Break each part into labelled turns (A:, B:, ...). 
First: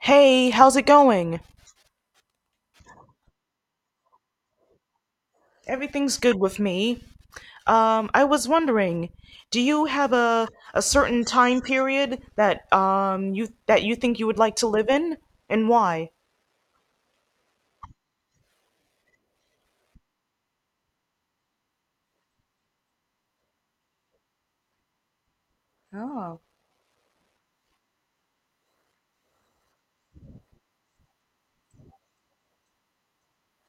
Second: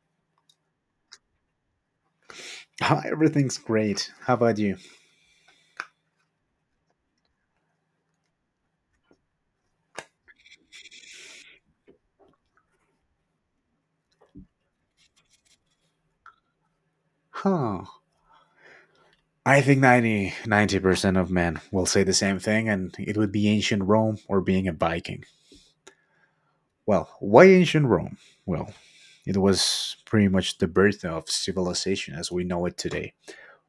A: Hey, how's it going?
B: Everything's great. How about you?
A: Everything's good with me. I was wondering, do you have a certain time period that you think you would like to live in, and why?
B: Huh. I think ninety 90% of men will say the same thing, and it would be ancient Rome or being a Viking.
A: Oh,
B: Well, why ancient Rome? Well, it was pretty much the birth of civilization as we know it today.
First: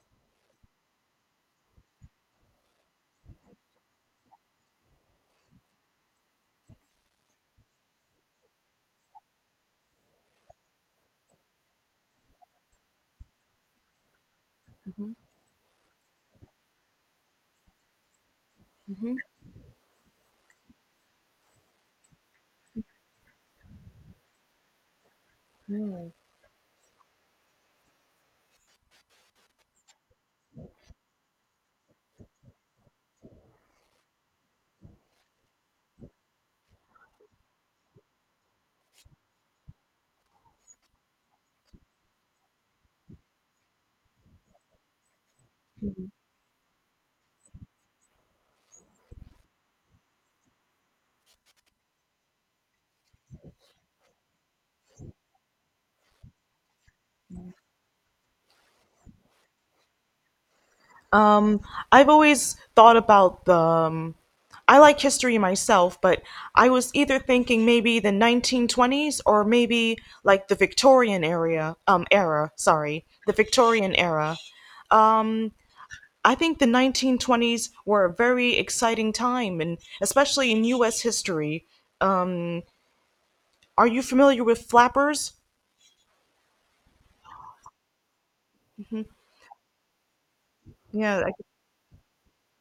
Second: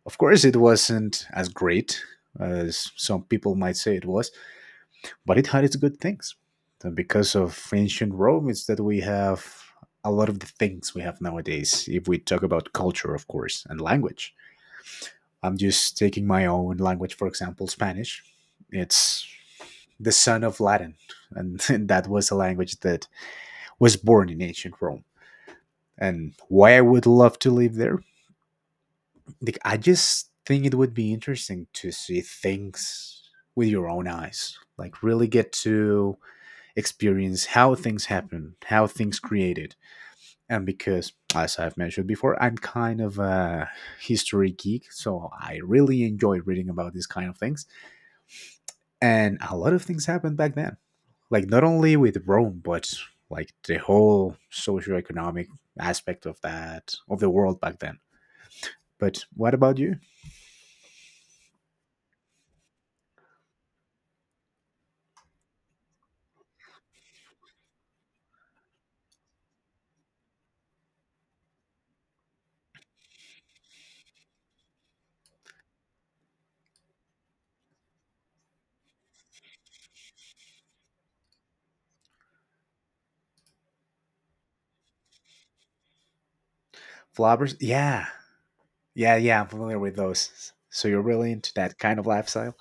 B: Of course, it wasn't as great as some people might say it was, but it had its good things. And because of ancient Rome, it's that we have a lot of the things we have nowadays, if we talk about culture, of course, and language.
A: hmm
B: I'm just taking my own language, for example, Spanish.
A: hmm
B: It's the son of Latin, and, and that was a language that was born in ancient Rome.
A: really?
B: And why I would love to live there, like, I just think it would be interesting to see things with your own eyes, like really get to experience how things happen, how things created. And because, as I've mentioned before, I'm kind of a history geek, so I really enjoy reading about these kind of things and a lot of things happened back then, like not only with rome, but like the whole socioeconomic aspect of that, of the world back then. But what about you?
A: Um, I've always thought about the. I like history myself, but I was either thinking maybe the 1920s or maybe like the Victorian era. Sorry, the Victorian era. um. I think the 1920s were a very exciting time, and especially in U.S. history. Are you familiar with flappers?
B: Flobbers, yeah. Yeah, I'm familiar with those. So you're
A: Yeah.
B: really into that kind of lifestyle.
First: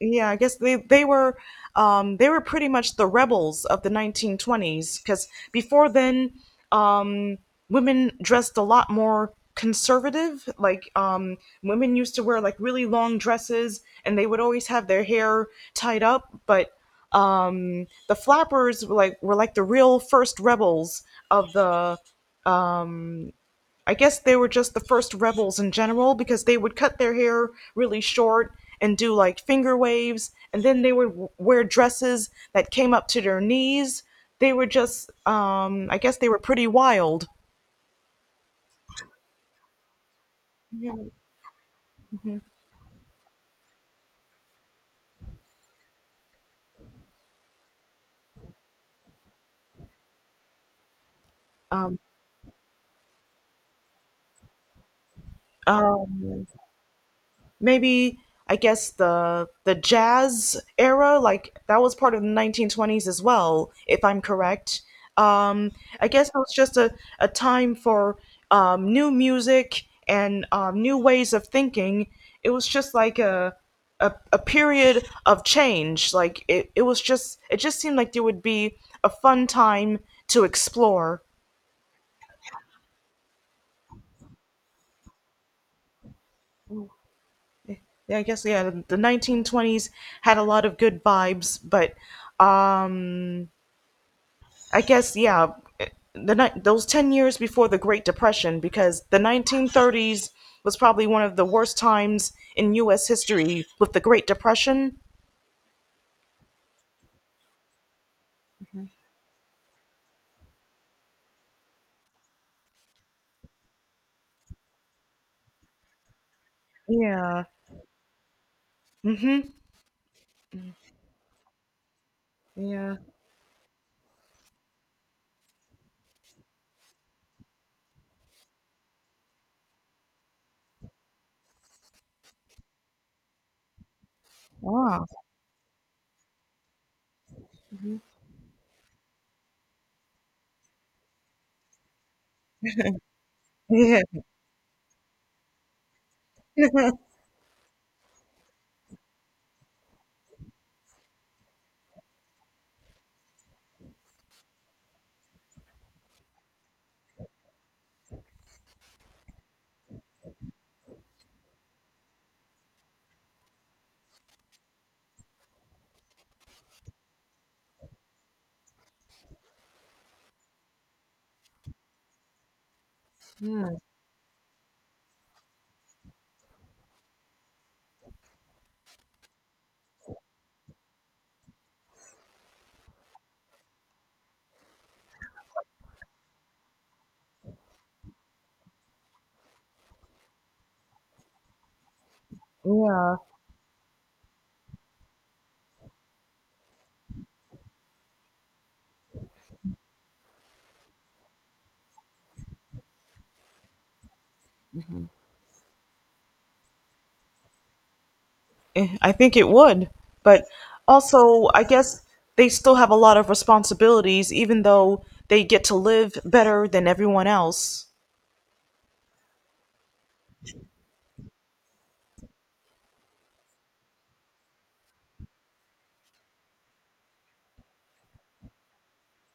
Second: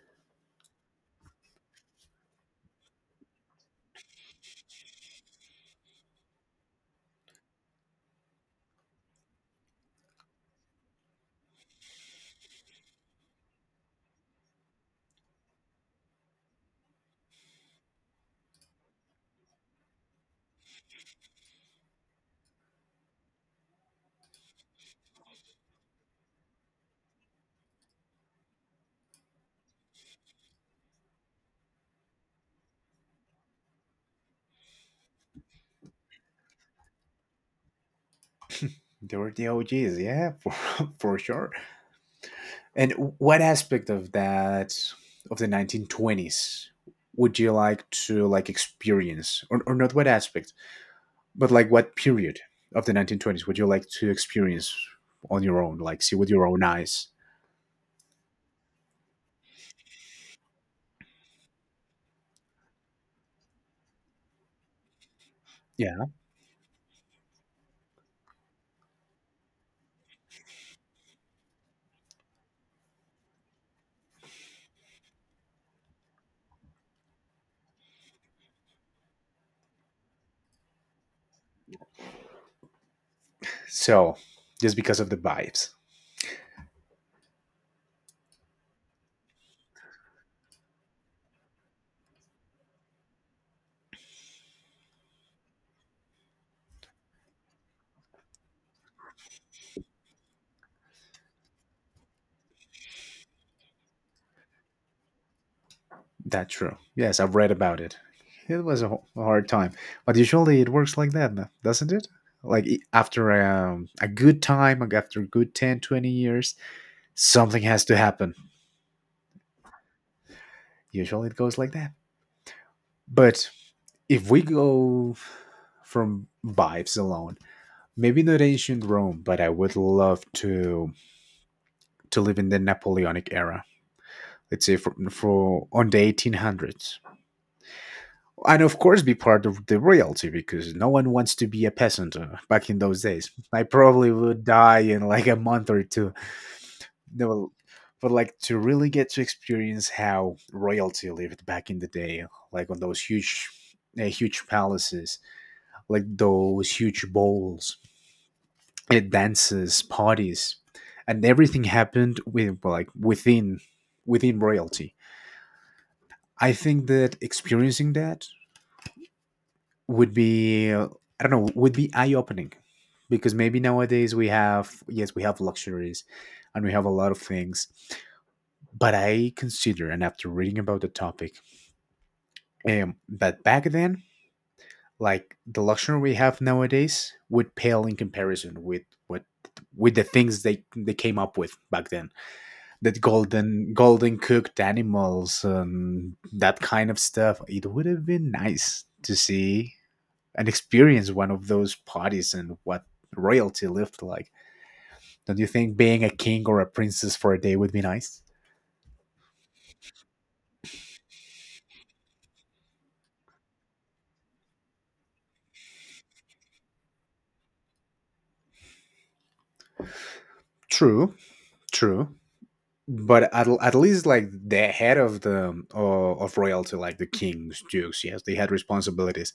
A: Yeah, I guess they were they were pretty much the rebels of the 1920s because before then, um, women dressed a lot more conservative. Women used to wear like really long dresses, and they would always have their hair tied up. But the flappers were like the real first rebels of the. I guess they were just the first rebels in general, because they would cut their hair really short and do like finger waves, and then they would wear dresses that came up to their knees. They were just, I guess they were pretty wild.
B: They were the og's, yeah, for sure. And what aspect of that, of the 1920s, would you like to like experience? Or not what aspect. But like, what
A: Um,
B: period of the 1920s would you like to experience on your own, like see with
A: um,
B: your own eyes?
A: maybe I guess the jazz era, like that was part of the 1920s as well, if I'm correct. Um,
B: Yeah.
A: I guess it was just a time for new music and new ways of thinking. It was just like a period of change. Like it was just it just seemed like there would be a fun time to explore.
B: So, just because of the vibes.
A: Yeah, I guess, yeah, the 1920s had a lot of good vibes, but um. I guess, yeah, those 10 years before the Great Depression, because the 1930s was probably one of the worst times in US history with the Great Depression.
B: That's true. Yes, I've read about it. It was a hard time, but usually it works like that, doesn't it? Like after a good time, like after a good 10, 20 years,
A: Yeah.
B: something has to happen.
A: Mhm.
B: Usually it goes like that.
A: Yeah.
B: But if we go from vibes alone, maybe not ancient Rome, but I would love to live in the Napoleonic era. Let's say
A: Wow.
B: for on the 1800s,
A: Hmm.
B: and of course be part of the royalty, because no one wants to be a peasant back in those days. I probably
A: Yeah.
B: would die in like a month or two. No, but like to really get to experience how royalty lived back in the day, like on those huge, huge palaces, like those huge bowls, dances, parties, and everything happened with like within royalty. I think that experiencing that would be, I don't know, would be eye opening, because maybe
A: Yeah.
B: nowadays we have, yes, we have luxuries and we have a lot of things. But I consider, and after reading about the topic, that back then, like the luxury we have nowadays would pale in comparison with what, with the things they came up with back then, that
A: Yeah.
B: golden cooked animals and that kind of stuff. It would have been nice to see and experience one of those parties and what royalty lived like. Don't you think being a king or a princess for a day would be nice?
A: Eh, I think it would. But also, I guess they still have a lot of responsibilities even though they get to live better than everyone else.
B: True, true. But at least like the head of the of royalty, like the kings, dukes, yes, they had responsibilities.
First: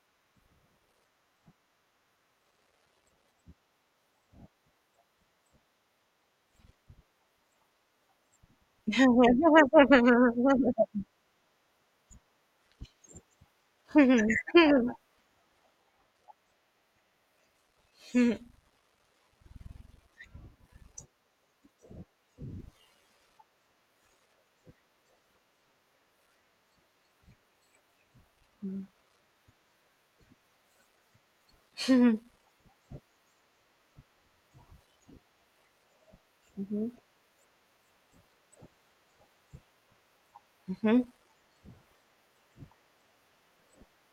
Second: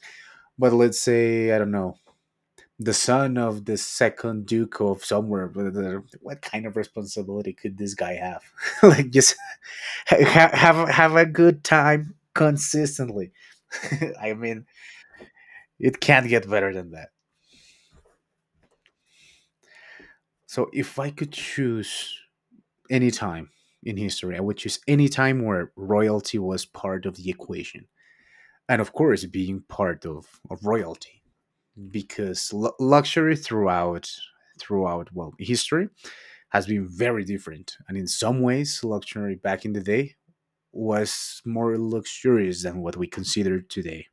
B: But let's say, I don't know, the son of the second duke of somewhere. What kind of responsibility could this guy have? Like just have a good time consistently. I mean, it can't get better than that. So if I could choose any time in history, I would choose any time where royalty was part of the equation. And of course, being part of royalty, because luxury throughout, well, history has been very different. And in some ways, luxury back in the day
A: Mhm.
B: was more luxurious than what we consider today.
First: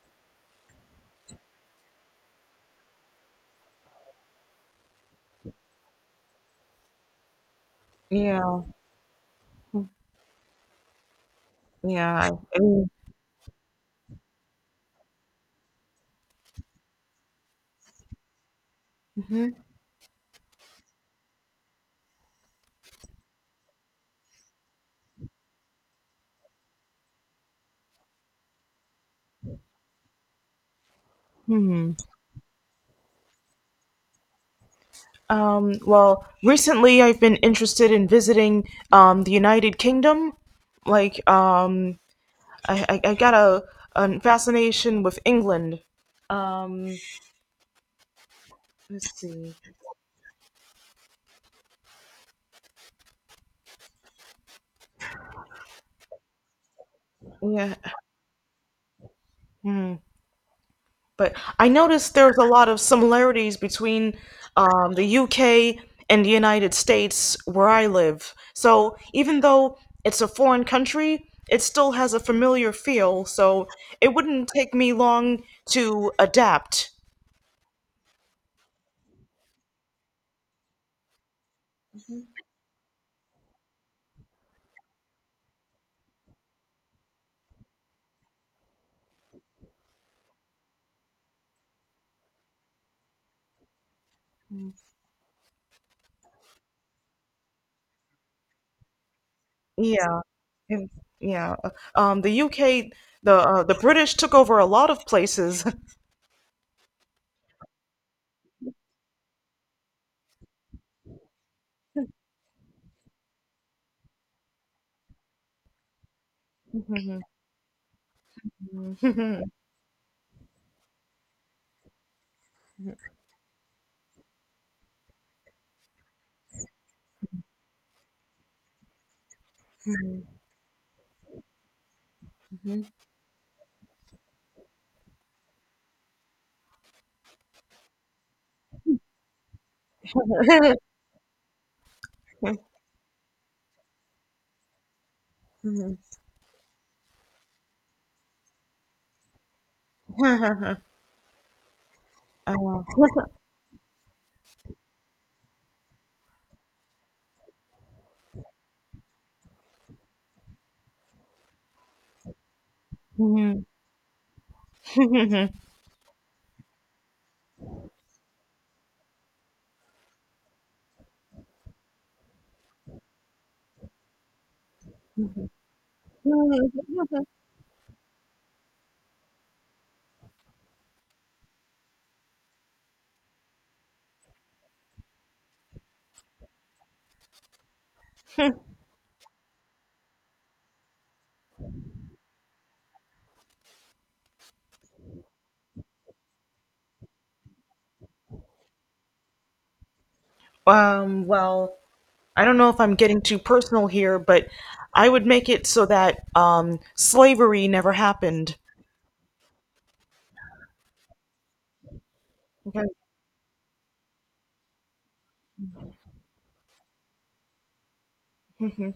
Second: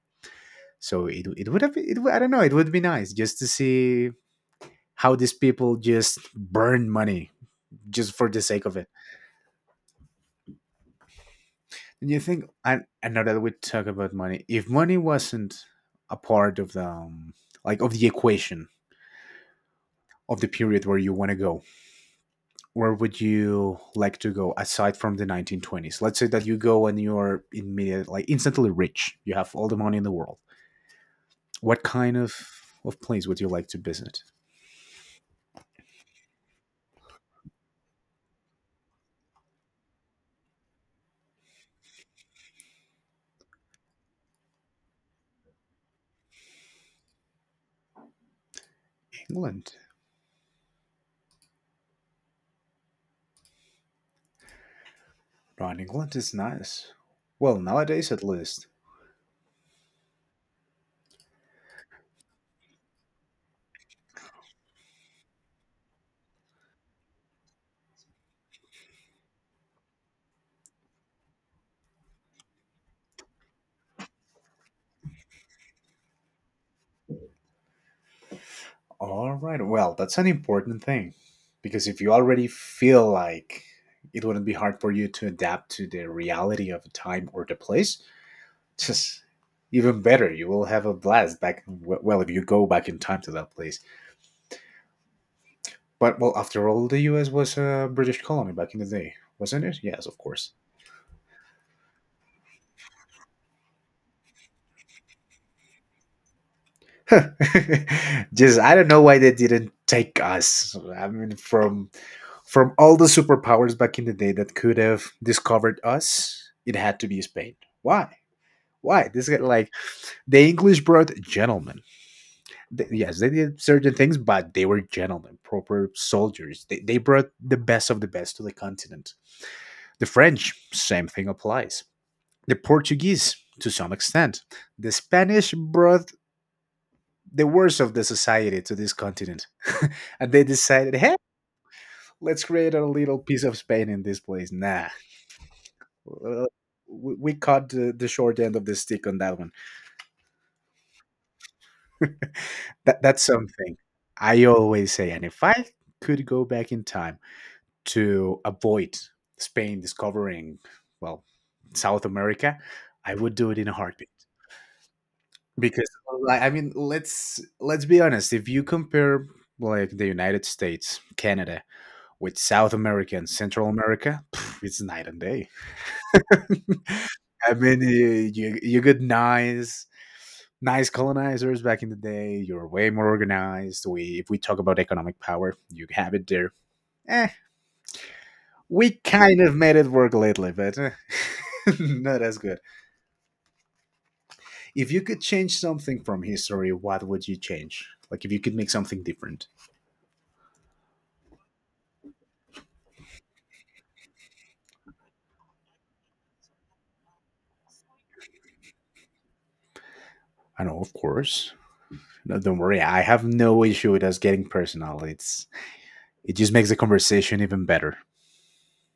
B: So it would have I don't know, it would be nice just to see how these people just burn money just for the
A: Yeah.
B: sake of it. And you
A: Yeah.
B: think,
A: I-
B: and I know that we talk about money. If money wasn't a part of the like of the equation of the period where you want to go, where would you like to go aside from the 1920s? Let's say that you go and you're immediate, like instantly rich. You have all the money in the world. What
A: Hmm.
B: kind of place would you like to visit?
A: Well, recently I've been interested in visiting, the United Kingdom. Like, I got a fascination with England. Um, let's see.
B: England. Right, England is nice. Well,
A: Yeah.
B: nowadays at least.
A: Hmm. But I noticed there's a lot of similarities between, the UK and the United States where I live. So even though it's a foreign country, it still has a familiar feel. So it wouldn't take me long to adapt.
B: All right. Well, that's an important thing, because if you already feel like it wouldn't be hard for you to adapt to the reality of a time or the place, just even better. You will have a blast back. Well, if you go back in time to that place. But well, after all, the U.S. was a British colony back in the day, wasn't it? Yes, of
A: Yeah,
B: course.
A: and- yeah. The UK, the British took over a lot of places.
B: Just I don't know why they didn't take us. I mean, from all the superpowers back in the day that could have discovered us, it had to be Spain. Why? Why? This is like the English brought gentlemen. Yes, they did certain things, but they were gentlemen, proper soldiers. They brought the best of the best to the continent. The French, same thing applies. The Portuguese, to some extent. The Spanish brought the worst of the society to this continent. And they decided, hey, let's create a little piece of Spain in this place. Nah. Uh, we caught the short end of the stick on that one. That's something I always say. And if I could go back in time to avoid Spain discovering, well, South America, I would do it in a heartbeat. Because, like, I mean, let's be honest. If you compare like the United States, Canada, with South America and Central America, pff, it's night and day. I mean, you get nice colonizers back in the day. You're way more organized. We, if we talk about economic power, you have it there. Eh, we kind of made it work lately, but eh, not as good. If you could change something from history, what would you change? Like if you could make something different.
A: Well, I don't know if I'm getting too personal here, but I would make it so that, slavery never happened.
B: I know, of course. No, don't worry.
A: Okay.
B: I have no issue with us getting personal. It's it just makes the conversation even better.
A: Mhm.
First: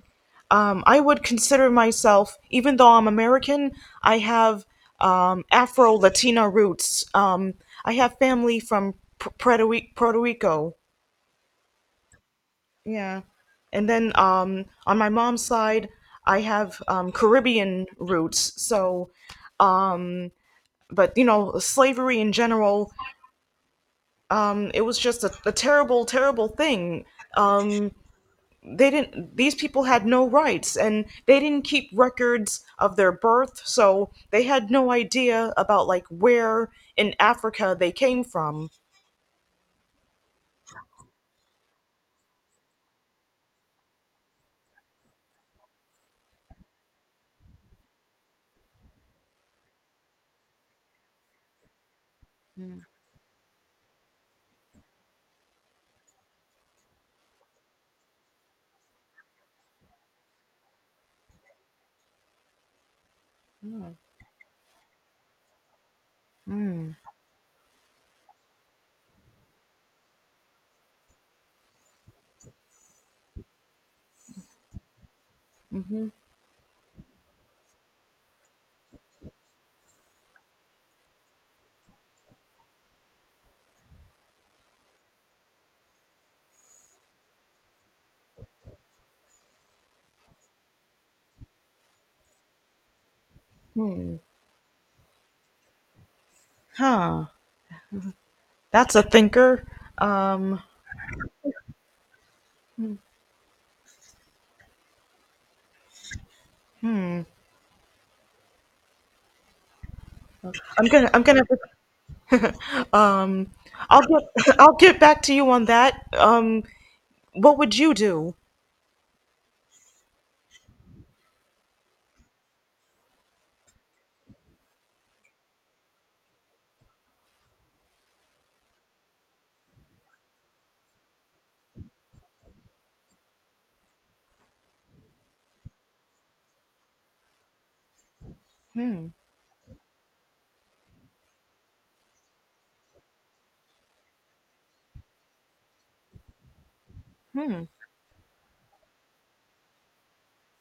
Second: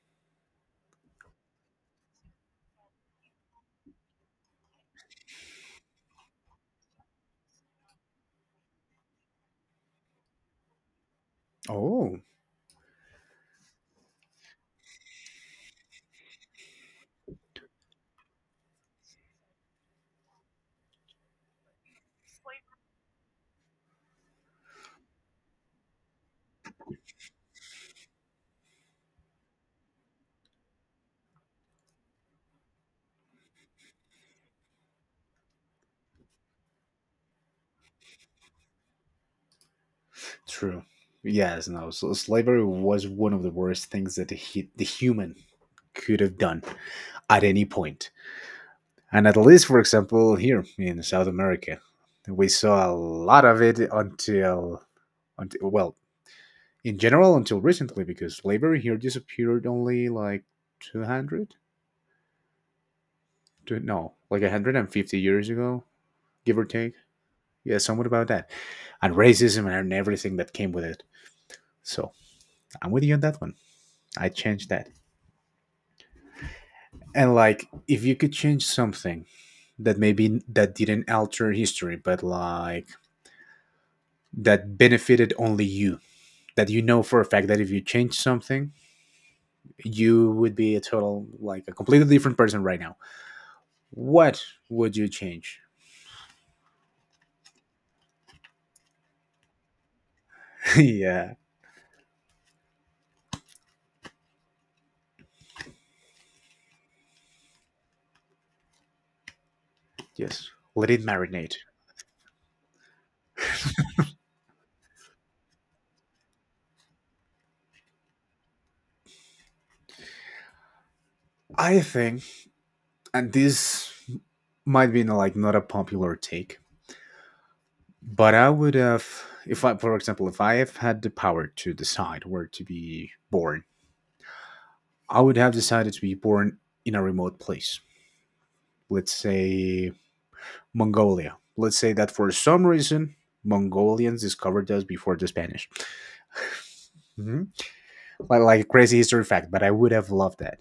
A: I would consider myself, even though I'm American, I have, Afro Latina roots. I have family from Puerto, Puerto Rico.
B: Oh.
A: Yeah. And then, on my mom's side, I have, Caribbean roots. So, but you know, slavery in general it was just a, terrible, terrible thing. Um, they didn't; these people had no rights, and they didn't keep records of their birth, so they had no idea about like where in Africa they came from.
B: True. Yes, no. So slavery was one of the worst things that the human could have done at any point. And at least, for example, here in South America, we saw a lot of it until, well, in general, until recently, because slavery here disappeared only like 200, no, like 150 years ago, give or take. Yeah, somewhat about that. And racism and everything that came with it. So I'm with you on that one. I changed that.
A: Hmm.
B: And like, if you could change something that maybe that didn't alter history, but like that benefited only you, that you know for a fact that if you change something, you would be a total like a completely different person right now. What would you change?
A: Huh? That's a thinker. Um,
B: Yeah, yes.
A: I'm
B: Let it
A: gonna, I'm gonna,
B: marinate.
A: um, I'll get, I'll get back to you on that. What would you do?
B: I think, and this might be like not a popular take, but I would have, if I, for example, if I have had the power to decide where to be born, I would have decided to be born in a remote place. Let's say Mongolia. Let's say that for some reason Mongolians discovered us before the Spanish. Mm-hmm. Like a crazy history fact, but I would have loved that,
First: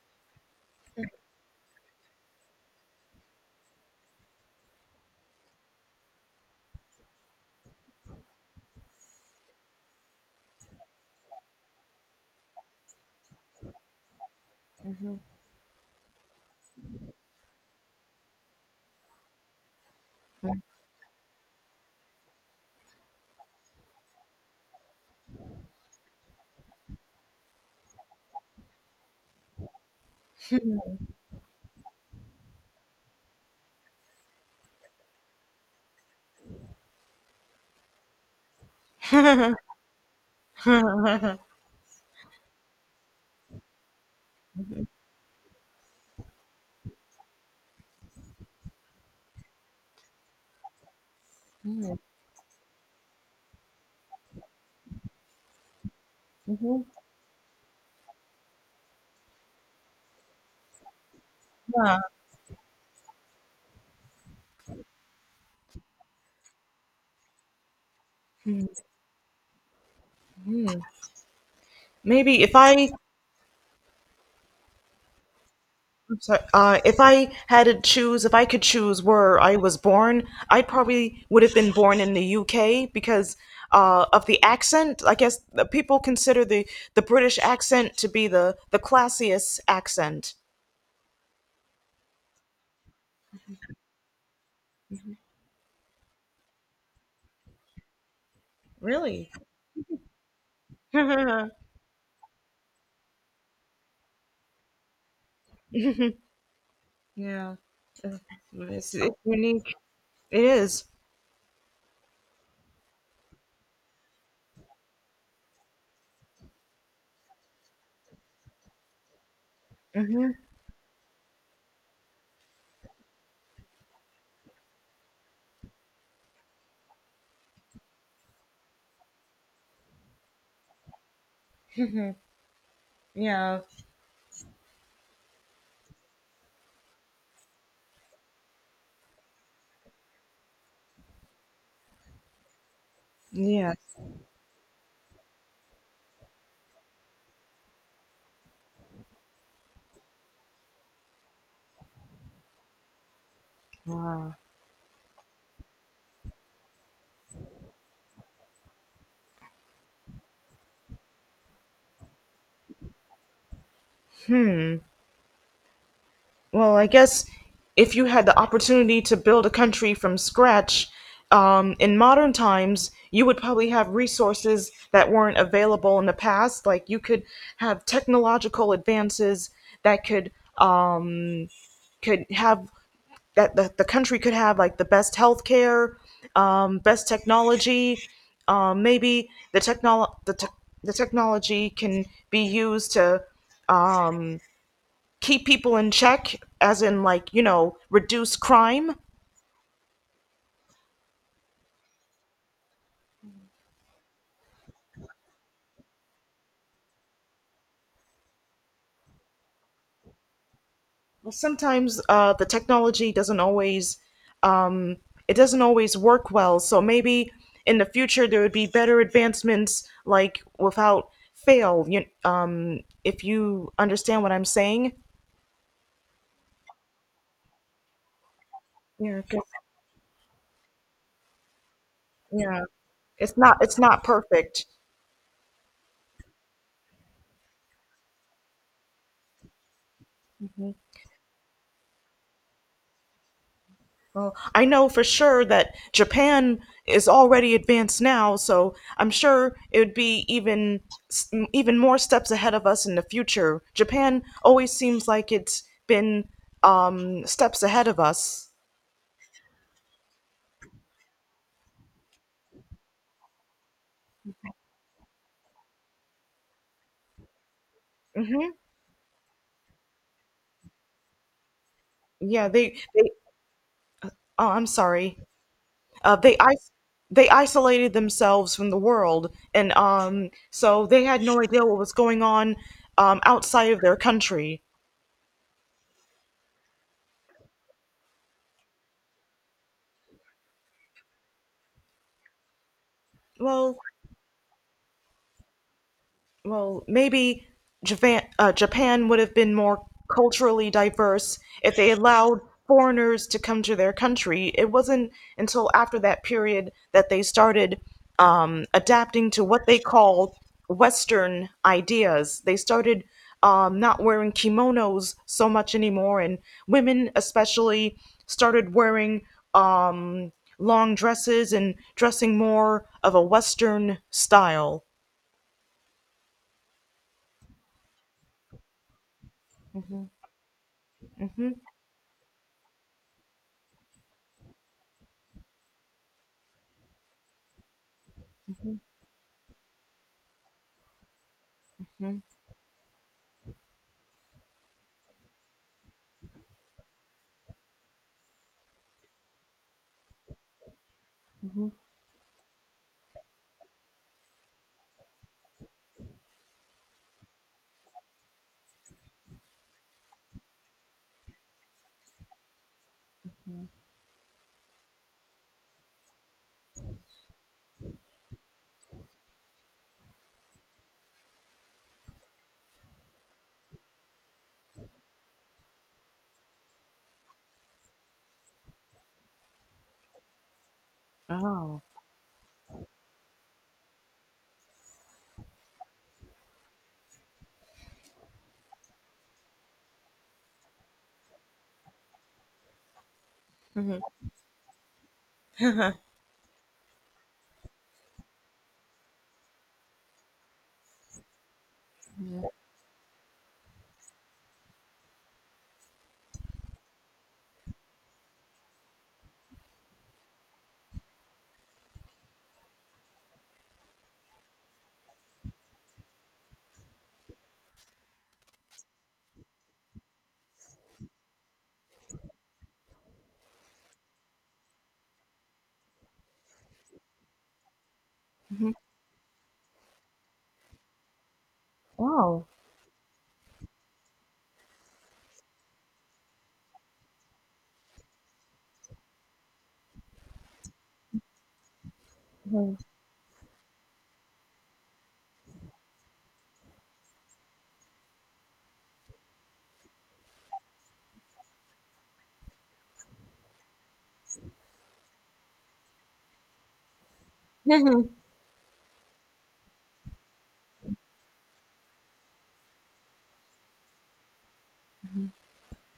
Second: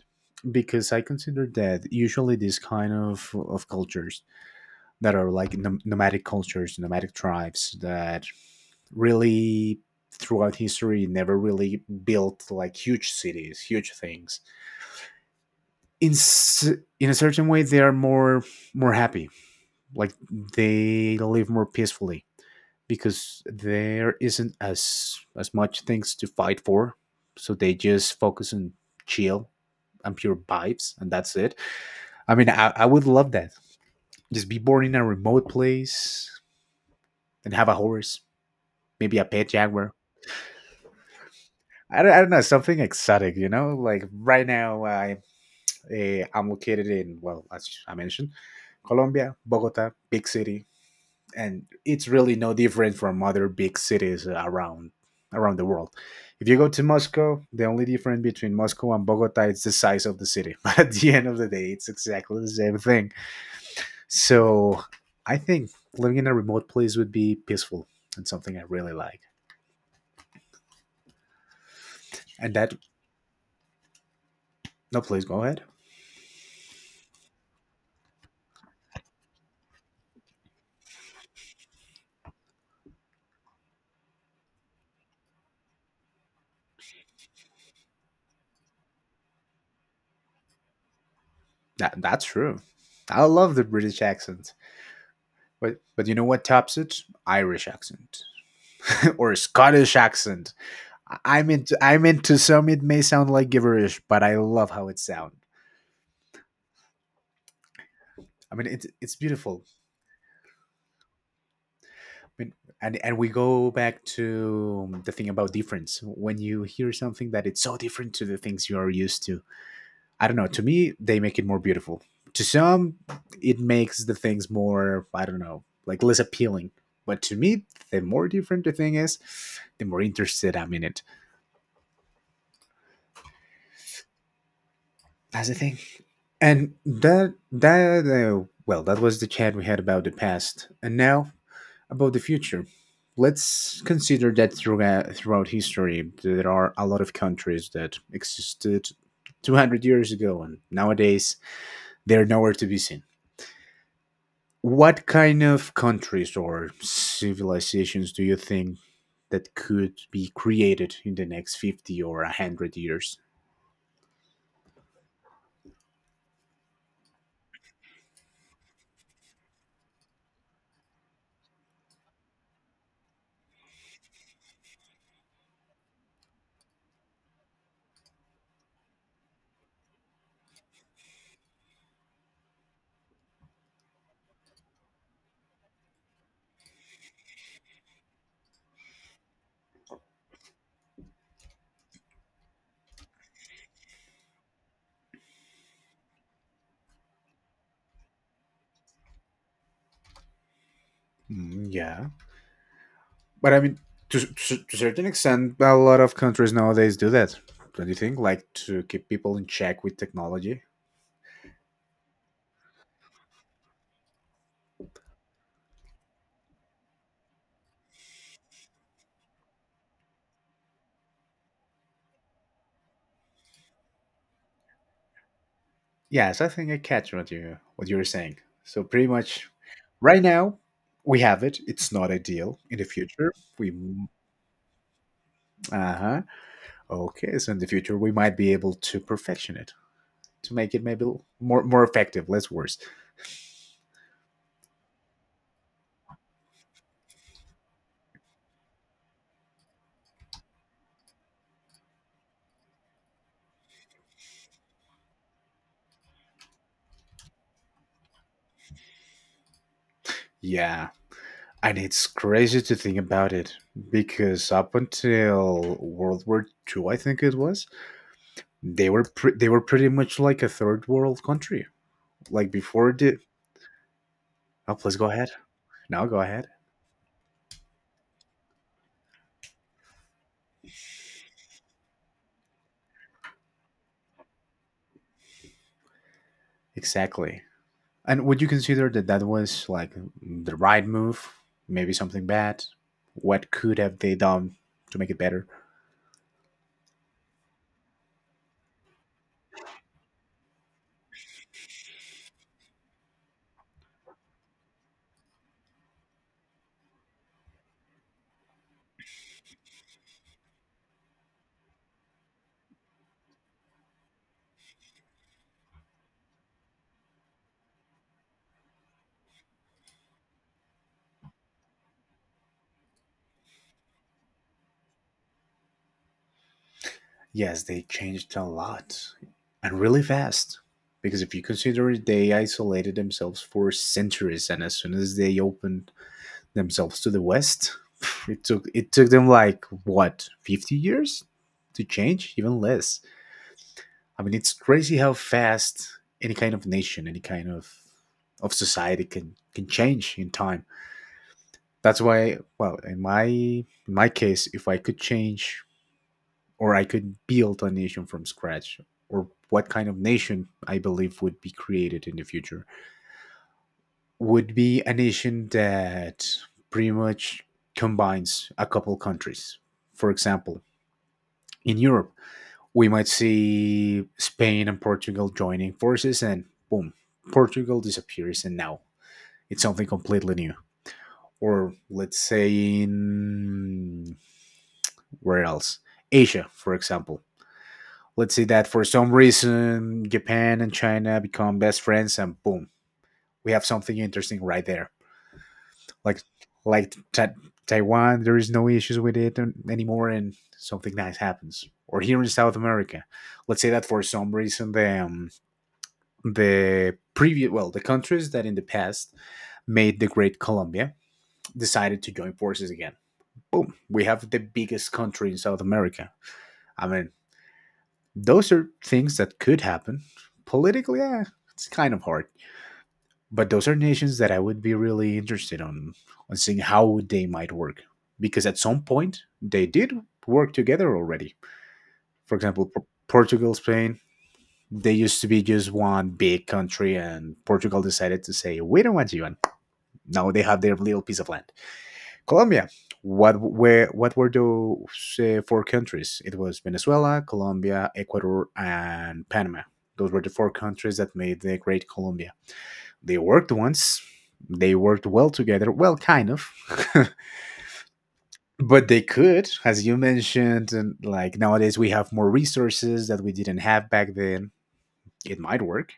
B: because I consider that usually these kind of cultures that are like nomadic cultures, nomadic tribes that really throughout history never really built like huge cities, huge things in a certain way, they are more happy, like they live more peacefully because there isn't as much things to fight for, so they just focus on chill and pure vibes, and that's it. I mean I would love that, just be born in a remote place and have a horse, maybe a pet jaguar. I don't know, something exotic, you know? Like right now I'm located in, well, as I mentioned, colombia, bogota, big city, and it's really no different from other big cities around the world. If you go
A: Mhm.
B: to Moscow, the only difference between Moscow and Bogota is the size of the city. But at the end of the day, it's
A: Yeah.
B: exactly the same thing. So I think living in a remote place would be peaceful and something I really like.
A: Maybe
B: And
A: if
B: that,
A: I
B: no, please go ahead.
A: I'm sorry. If I had to choose, if I could choose where I was born, I probably would have been born in the UK because, of the accent. I guess the people consider the British accent to be the classiest accent.
B: That that's true. I love the British accent. But you know what tops it? Irish accent.
A: Really?
B: Or Scottish accent.
A: Yeah.
B: I'm into some. It may sound like gibberish, but I love how it sounds. I mean, it's
A: It's
B: it's beautiful.
A: unique. It is.
B: I mean, and we go back to the thing about difference. When you hear something that it's so different to the things you are used to, I don't know. To me, they make it more beautiful. To some, it makes the things more, I don't know, like less appealing. But to me, the more different the thing is, the more interested I'm in it.
A: Yeah.
B: That's the thing. And that that was the chat we had about the past, and now about the future.
A: Yeah.
B: Let's consider that throughout history, there are a lot of countries that existed 200 years ago, and nowadays they're nowhere to be seen. What kind of countries or civilizations do you think that could be created in the next 50 or 100 years?
A: Well, I guess if you had the opportunity to build a country from scratch, in modern times, you would probably have resources that weren't available in the past. Like you could have technological advances that could, um, could have that the country could have like the best healthcare, best technology. Maybe the technol the, te- the technology can be used to, um, keep people in check, as in like you know reduce crime.
B: Yeah, but I mean, to a certain extent, a lot of countries nowadays do that. Don't you think? Like, to keep people in check with technology.
A: Well, sometimes, the technology doesn't always, um, it doesn't always work well. So maybe in the future there would be better advancements, like without fail. You, if you understand what I'm saying,
B: Yes, I think I catch what you're saying. So pretty
A: yeah,
B: much, right now, we have it. It's not ideal.
A: yeah.
B: In the future, we,
A: It's not perfect.
B: uh huh. Okay, so in the future, we might be able to perfection it to make it maybe more more effective, less worse.
A: Well, I know for sure that Japan is already advanced now, so I'm sure it would be even, even more steps ahead of us in the future. Japan always seems like it's been, steps ahead of us.
B: Yeah, and it's crazy to think about it because up until World War Two, I think it was, they were they were pretty much like a third world country.
A: Yeah,
B: Like,
A: they
B: before
A: they.
B: the,
A: Oh, I'm
B: oh, please go
A: sorry.
B: ahead. Now go
A: They
B: ahead.
A: I they isolated themselves from the world, and, so they had no idea what was going on, outside of their country.
B: Exactly. And would you consider that that was like the right move? Maybe something bad. What
A: Well,
B: could have they done to make it better?
A: well, maybe Japan, Japan would have been more culturally diverse if they allowed foreigners to come to their country. It wasn't until after that period that they started, adapting to what they call Western ideas. They started, not wearing kimonos so much anymore, and women especially started wearing, um, long dresses and dressing more of a Western style.
B: Yes, they changed a lot and
A: Hmm.
B: really fast. Because if you consider it, they isolated themselves for centuries, and as soon as they opened themselves to the West. It took
A: Mhm,
B: it took them like, what, 50 years to change, even less. I mean, it's crazy how fast any kind of nation, any kind of society can change in time.
A: mhm.
B: That's why, well, in my case, if I could change or I could build a nation from scratch, or what kind of nation I believe would be created in the future, would be a nation that pretty much combines a couple countries. For example, in Europe, we might see Spain and Portugal joining forces, and boom, Portugal disappears, and now it's something completely new. Or
A: Oh.
B: let's say in, where else? Asia, for example. Let's say that for some reason Japan and China become best friends, and boom, we have something
A: Mhm.
B: interesting right there. like like Taiwan, there is no issues with it anymore, and something nice happens. Or here in South America, let's say that for some reason the previous, well, the countries that in the past made the Great Colombia decided to join forces again. Boom, we have the biggest country in South America. I mean, those are things that could happen. Politically, it's kind of hard. But those are nations that I would be really interested on seeing how they might work because at
A: Mhm.
B: some point they did work together already. For example, Portugal, Spain, they used to be just one big country, and Portugal decided to say, "We don't want you," and now they have their little piece of land. Colombia, what were those 4 countries? It was Venezuela, Colombia, Ecuador, and Panama. Those were the 4 countries that made the Great Colombia. They worked once. They worked well together. Well, kind of. But they could, as you mentioned, and like, nowadays we have more resources that we didn't have back then. It might work.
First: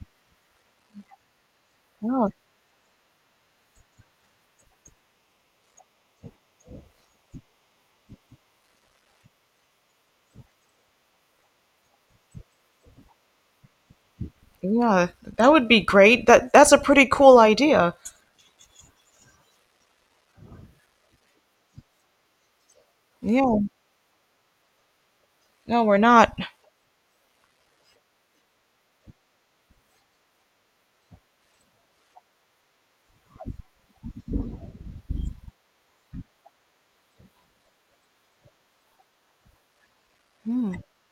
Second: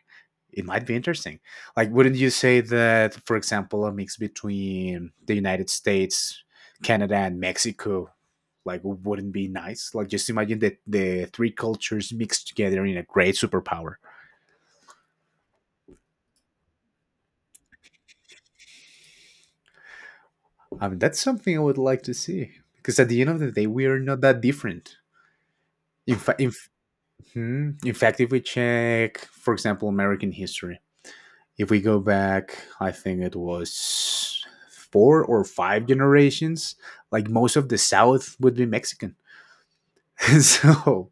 B: It might be interesting. Like, wouldn't
A: Oh,
B: you say that, for example, a mix between the United States, Canada, and Mexico, like, wouldn't be nice? Like, just imagine that the three cultures mixed together in a great superpower.
A: yeah. That would be great. That that's a pretty cool idea.
B: I mean, that's something I would like to see because at the end of the
A: Yeah.
B: day we are not that different.
A: No, we're
B: In,
A: not.
B: fa- in, f- hmm, In fact, if we check, for example, American history, if we go back, I think it was 4 or 5 generations, like most of the South would be Mexican. so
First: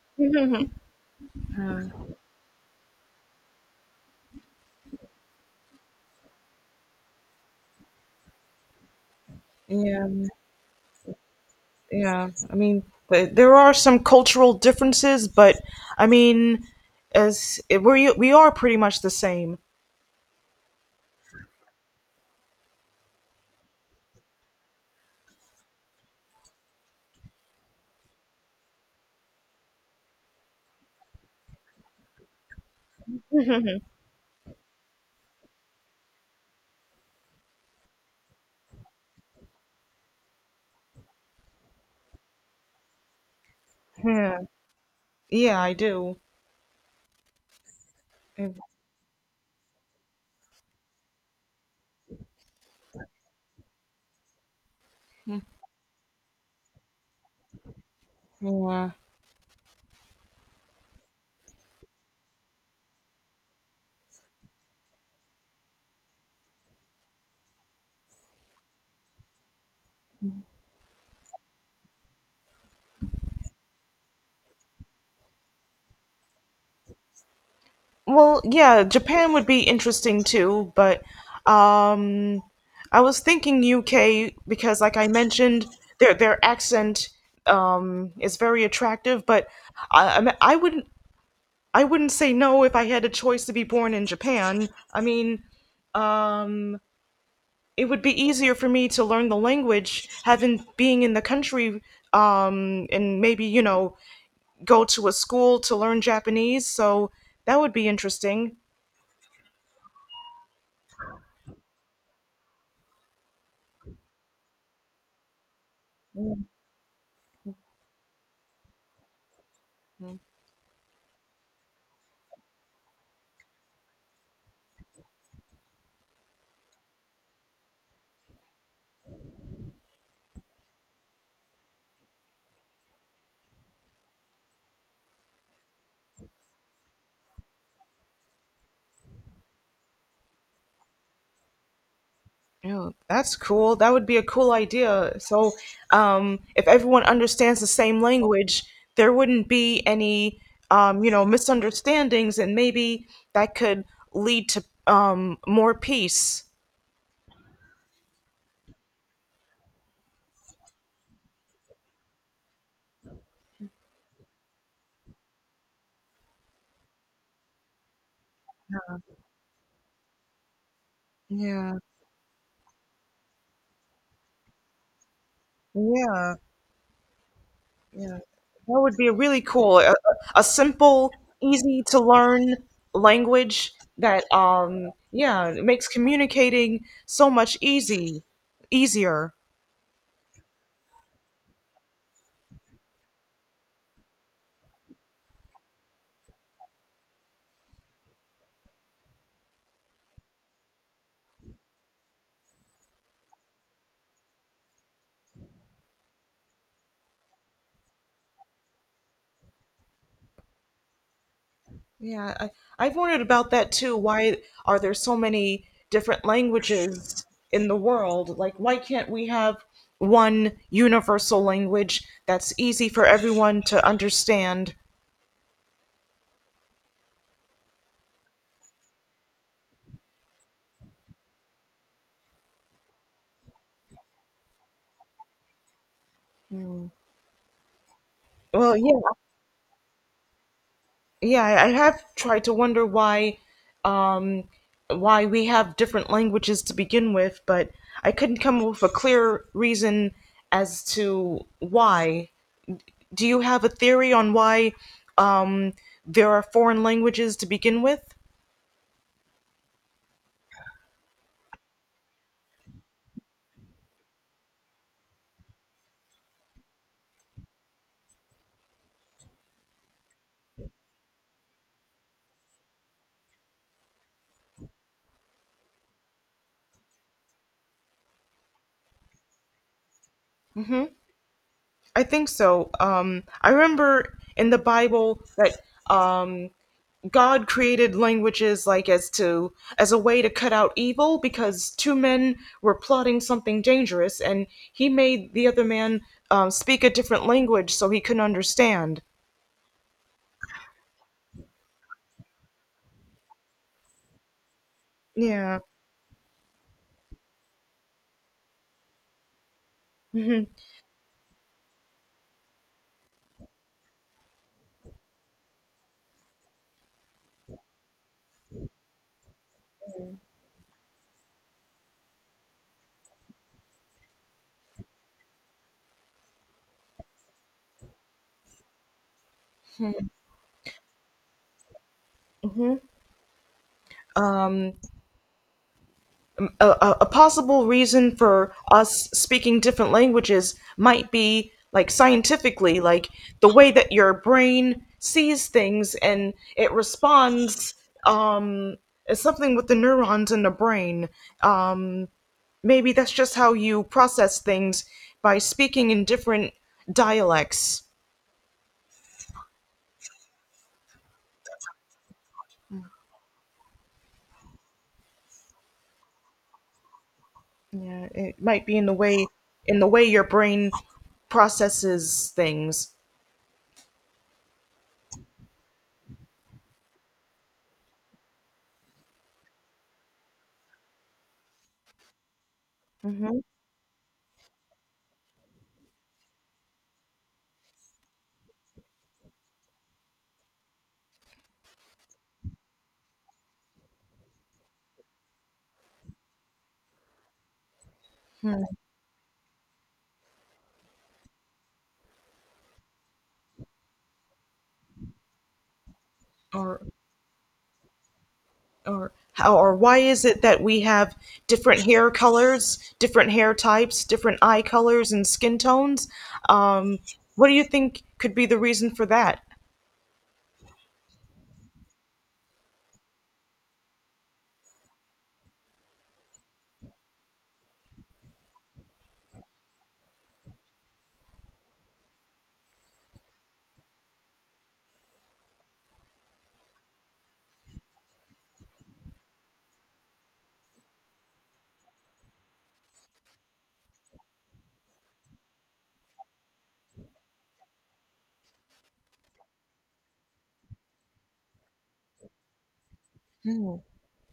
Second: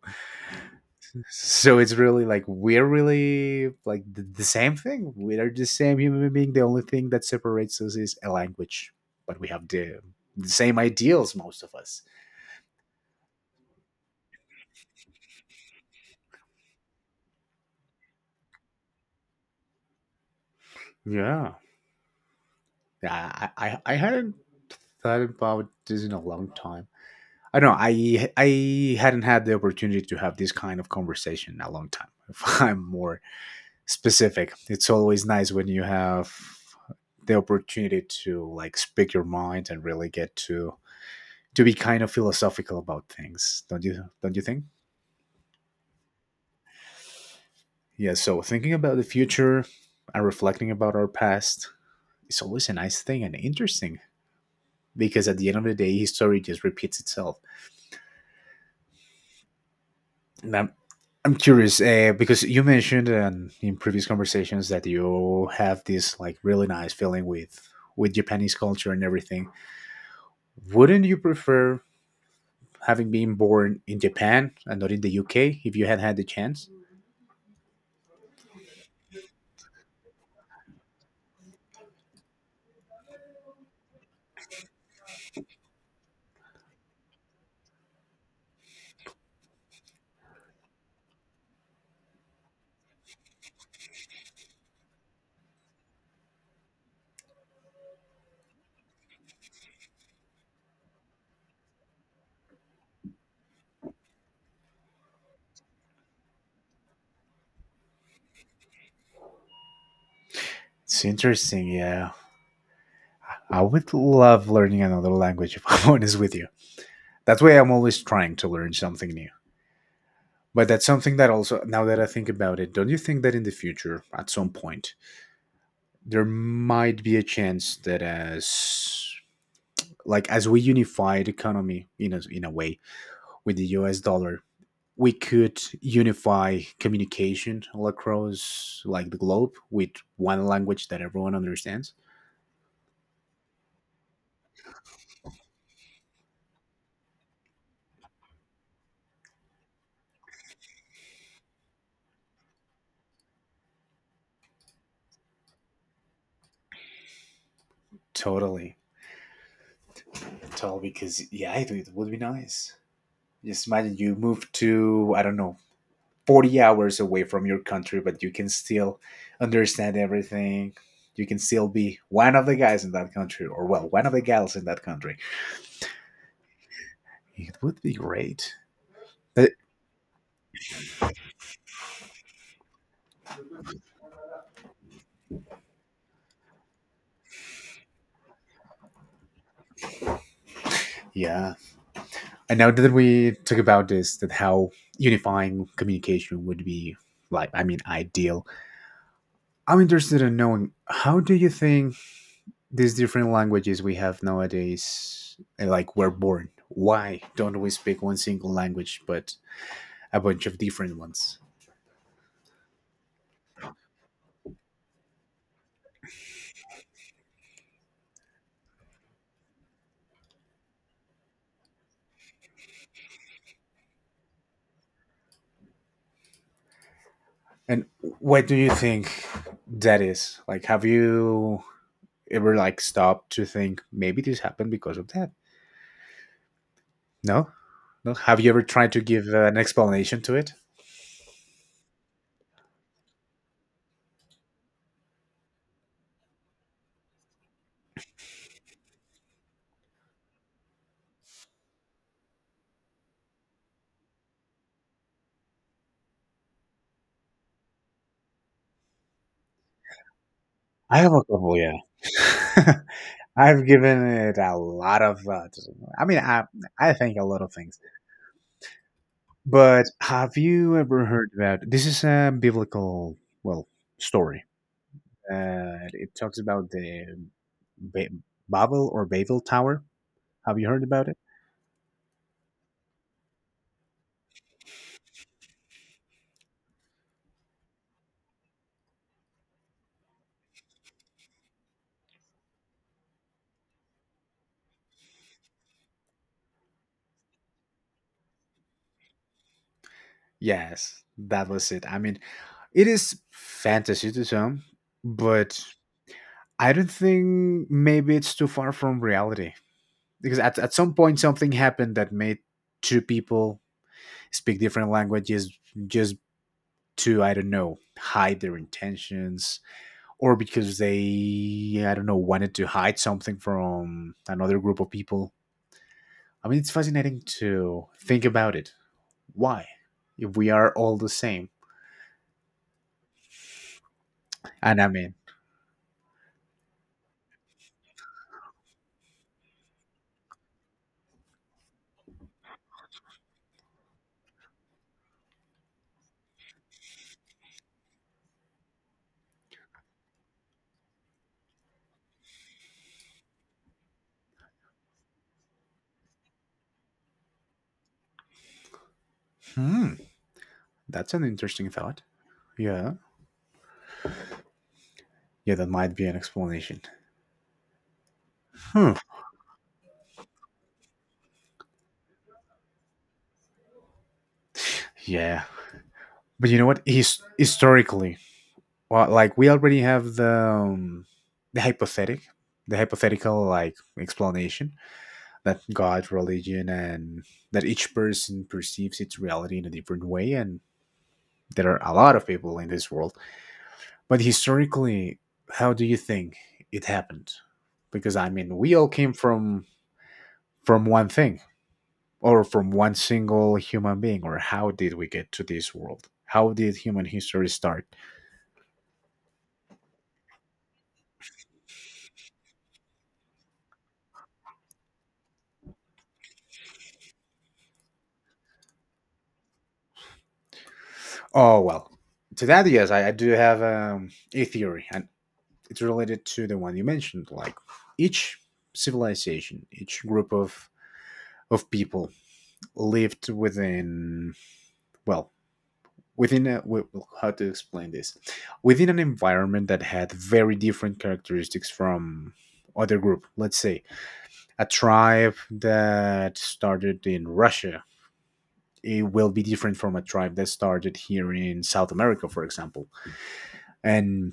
B: so it's really like, we're really like the same thing. We are the same human being. The only thing that separates us is a language, but we have
A: Yeah.
B: the same ideals, most of us.
A: Yeah. I mean, there are some cultural differences, but I mean, as we are pretty much the same.
B: Yeah, I hadn't thought about this in a long time. I don't know. I hadn't had the opportunity to have this kind of conversation in a long time. If I'm more specific, it's always nice when you have the opportunity to, like, speak your mind and really get to be kind of philosophical about things. Don't you don't
A: Yeah.
B: you think?
A: Yeah, I do.
B: Yeah, so thinking about the future and reflecting about our past is always a nice thing and interesting because at the end of the day history just repeats itself.
A: Yeah.
B: And I'm, I'm curious because you mentioned in previous conversations that you have this, like, really nice feeling with Japanese culture and everything. Wouldn't you prefer having been born in Japan and not in the UK if you had had the chance?
A: Well, yeah, Japan would be interesting too, but, um, I was thinking UK because, like I mentioned, their accent, is very attractive. But mean, I wouldn't say no if I had a choice to be born in Japan. I mean, um, it would be easier for me to learn the language having being in the country, and maybe you know go to a school to learn Japanese. So that would be interesting.
B: It's interesting, yeah. I would love learning another language if, I'm honest with you. That's why I'm always trying to learn something new. But that's something that also, now that I think about it, don't you think that in the future, at some point, there might be a chance that as, like, as we unified economy in a way with the US dollar, we could unify communication all across, like, the globe with one language that everyone understands.
A: Yeah, that's cool. That would be a cool idea. So, if everyone understands the same language, there wouldn't be any, you know, misunderstandings, and maybe that could lead to, more peace.
B: Totally, totally. Because yeah, it would be nice. Just imagine you move to, I don't know, 40 hours away from your country, but you can still understand everything. You can still
A: Yeah,
B: be one of the guys in that country, or well, one of the gals in that country.
A: yeah,
B: It would be
A: yeah.
B: great.
A: That would be really
B: But,
A: cool. A simple, easy to learn language that, yeah, makes communicating so much easy, easier.
B: yeah, and now that we talk about this, that how unifying communication would be, like, I mean, ideal. I'm interested in knowing, how do you think these different languages we have nowadays, like, were born? Why don't we speak one single language but a bunch of different ones?
A: Yeah, I've wondered about that too. Why are there so many different languages in the world? Like, why can't we have one universal language that's easy for everyone to understand?
B: And what do you think that is? Like, have you ever, like, stopped to think, maybe this happened because of that? No? No? Have you ever
A: Well,
B: tried to give an explanation to it?
A: yeah, I have tried to wonder um, why we have different languages to begin with, but I couldn't come up with a clear reason as to why. Do you have a theory on why, um, there are foreign languages to begin with?
B: I have a couple, yeah. I've given it a lot of thought. I mean, I think a lot of things. But have you ever heard about this? Is a biblical, well, story. It talks about the ba- Babel or Babel Tower. Have you heard about it?
A: I think so. I remember in the Bible that, um, God created languages like as a way to cut out evil because two men were plotting something dangerous, and he made the other man, speak a different language so he couldn't understand.
B: Yes, that was it. I mean, it is fantasy to some,
A: Yeah.
B: but I don't think maybe it's too far from reality because at some point something happened that made two people speak different languages just to, I don't know, hide their intentions or because they, I don't know, wanted to hide something from another group of people. I mean, it's fascinating to think about it. Why? If we are all the same.
A: Um,
B: And I mean,
A: a possible reason for us speaking different languages might be like scientifically like the way that your brain sees things and it responds, um it's something with the neurons in the brain um Maybe that's just how you process things by speaking in different dialects,
B: hmm. That's an interesting thought. Yeah. Yeah, that might be an explanation.
A: yeah it might be
B: Hmm.
A: in the way your brain processes things.
B: Yeah. But you know what? Historically, well, like, we already have the the
A: Hmm.
B: hypothetical, like, explanation that God, religion, and that each person perceives its reality in a different way, and there are a lot of people in this world. But historically, how do you think it happened? Because I mean, we all came from one thing. Or from one single human being, or how did we get to this world? How did
A: or
B: human history start?
A: or how or why is it that we have different hair colors, different hair types, different eye colors and skin tones? Um, what do you think could be the reason for that?
B: Oh, well, to that, yes, I do have a theory, and it's related to the one you mentioned. Like, each civilization, each group of people lived within, well, within a, well, how to explain this, within an environment that had very different characteristics from other group. Let's say a tribe that started in Russia, it will be different from a tribe that started here in South America, for example.
A: Hmm,
B: And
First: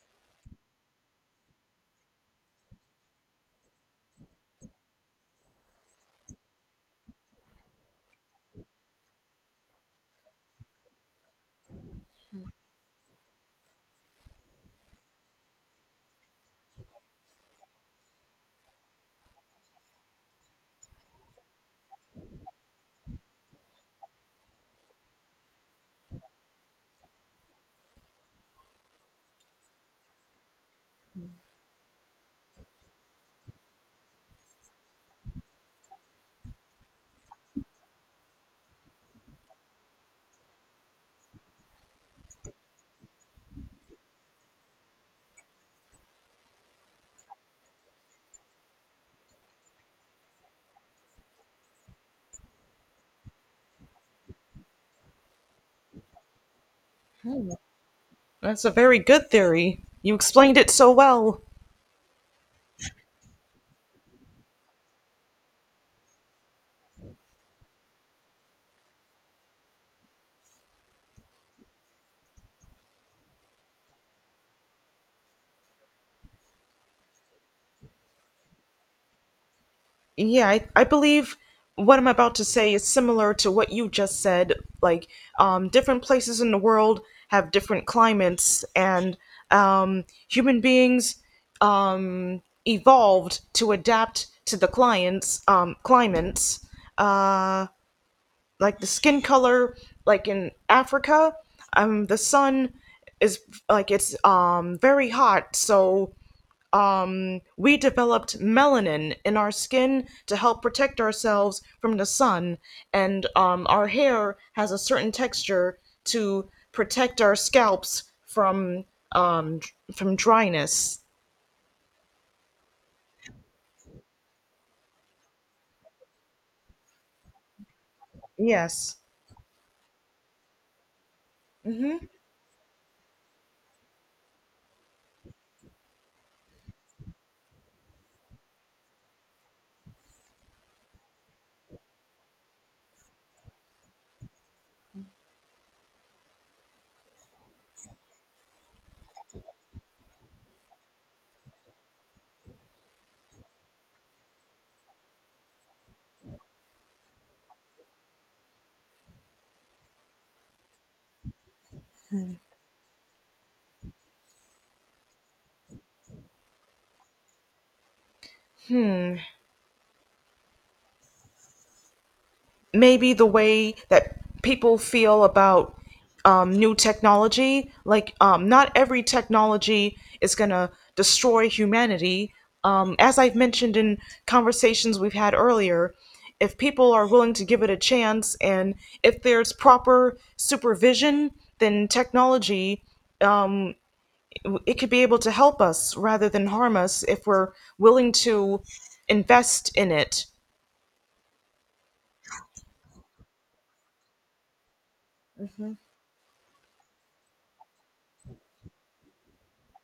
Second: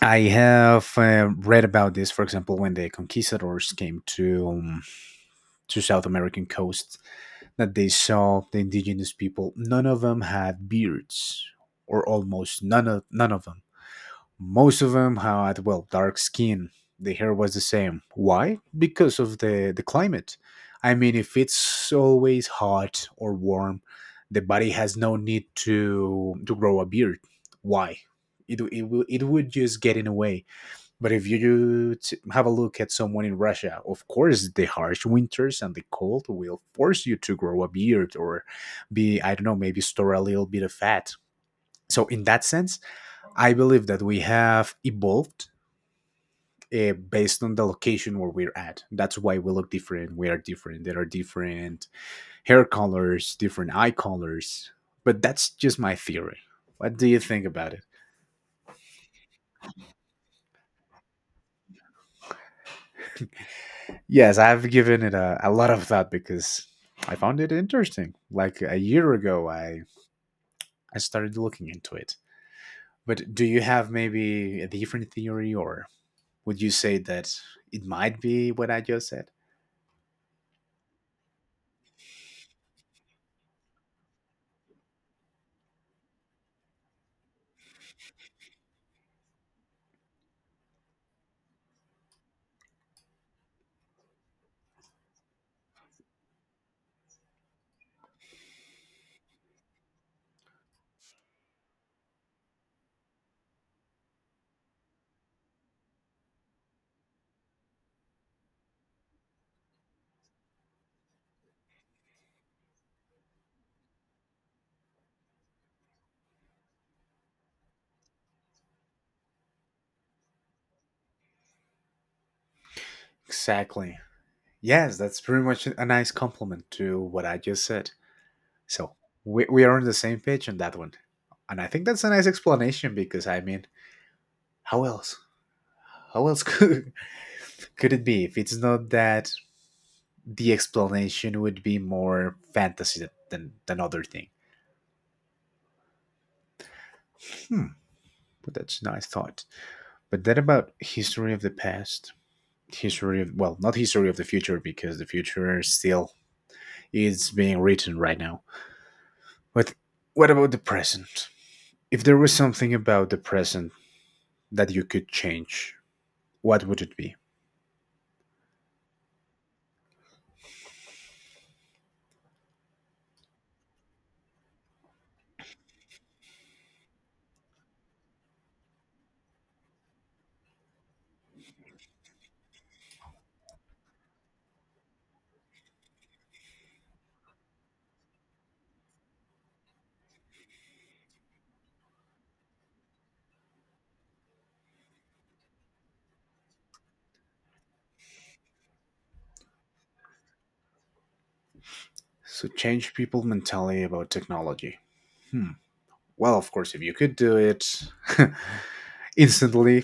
B: I have read about this, for example, when the conquistadors came to South American coast, that they saw the indigenous people. None of them had beards, or almost none of them, most of them had, well, dark skin. The hair was the same. Why? Because of the climate. I mean, if it's always hot or warm, the body has no need to grow a beard. Why? It would just get in the way. But if you have a look at someone in Russia, of course, the harsh winters and the cold will force you to grow a beard or be, I don't know, maybe store a little bit of fat. So, in that sense, I believe that we have evolved based on the location where we're at. That's why we look different. We are different. There are different hair colors, different eye colors. But that's just my theory. What do you think about it?
A: that's a very good theory. You explained it so well.
B: Yes, I've given it a lot of thought because I found it interesting. Like a year ago, I started looking into it. But do you have maybe a different theory, or would you say that it might be what I just said?
A: Yeah, I believe what I'm about to say is similar to what you just said. Like, different places in the world have different climates, and, human beings, evolved to adapt to the clients climates. Uh, like the skin color, like in Africa, the sun is like it's very hot, so we developed melanin in our skin to help protect ourselves from the sun, and, our hair has a certain texture to protect our scalps from, um, from dryness.
B: Exactly. Yes, that's pretty much a nice compliment to what I just said.
A: Yes.
B: So we are on the same page on that one. And I think that's a nice explanation because, I mean, how else? How else could it be if it's not that the explanation would be more fantasy than, than other thing? Hmm, but that's a nice thought. But then about history of the past, history of, well, not history of the future because the future still is being written right now. But what about the present? If there was something about the present that you could change, what would it be?
A: Maybe the way that people feel about, new technology. Like, not every technology is going to destroy humanity. As I've mentioned in conversations we've had earlier, if people are willing to give it a chance and if there's proper supervision, then technology it could be able to help us rather than harm us if we're willing to invest in it.
B: So change people mentality about technology. Hmm. Well, of course, if you could do it instantly,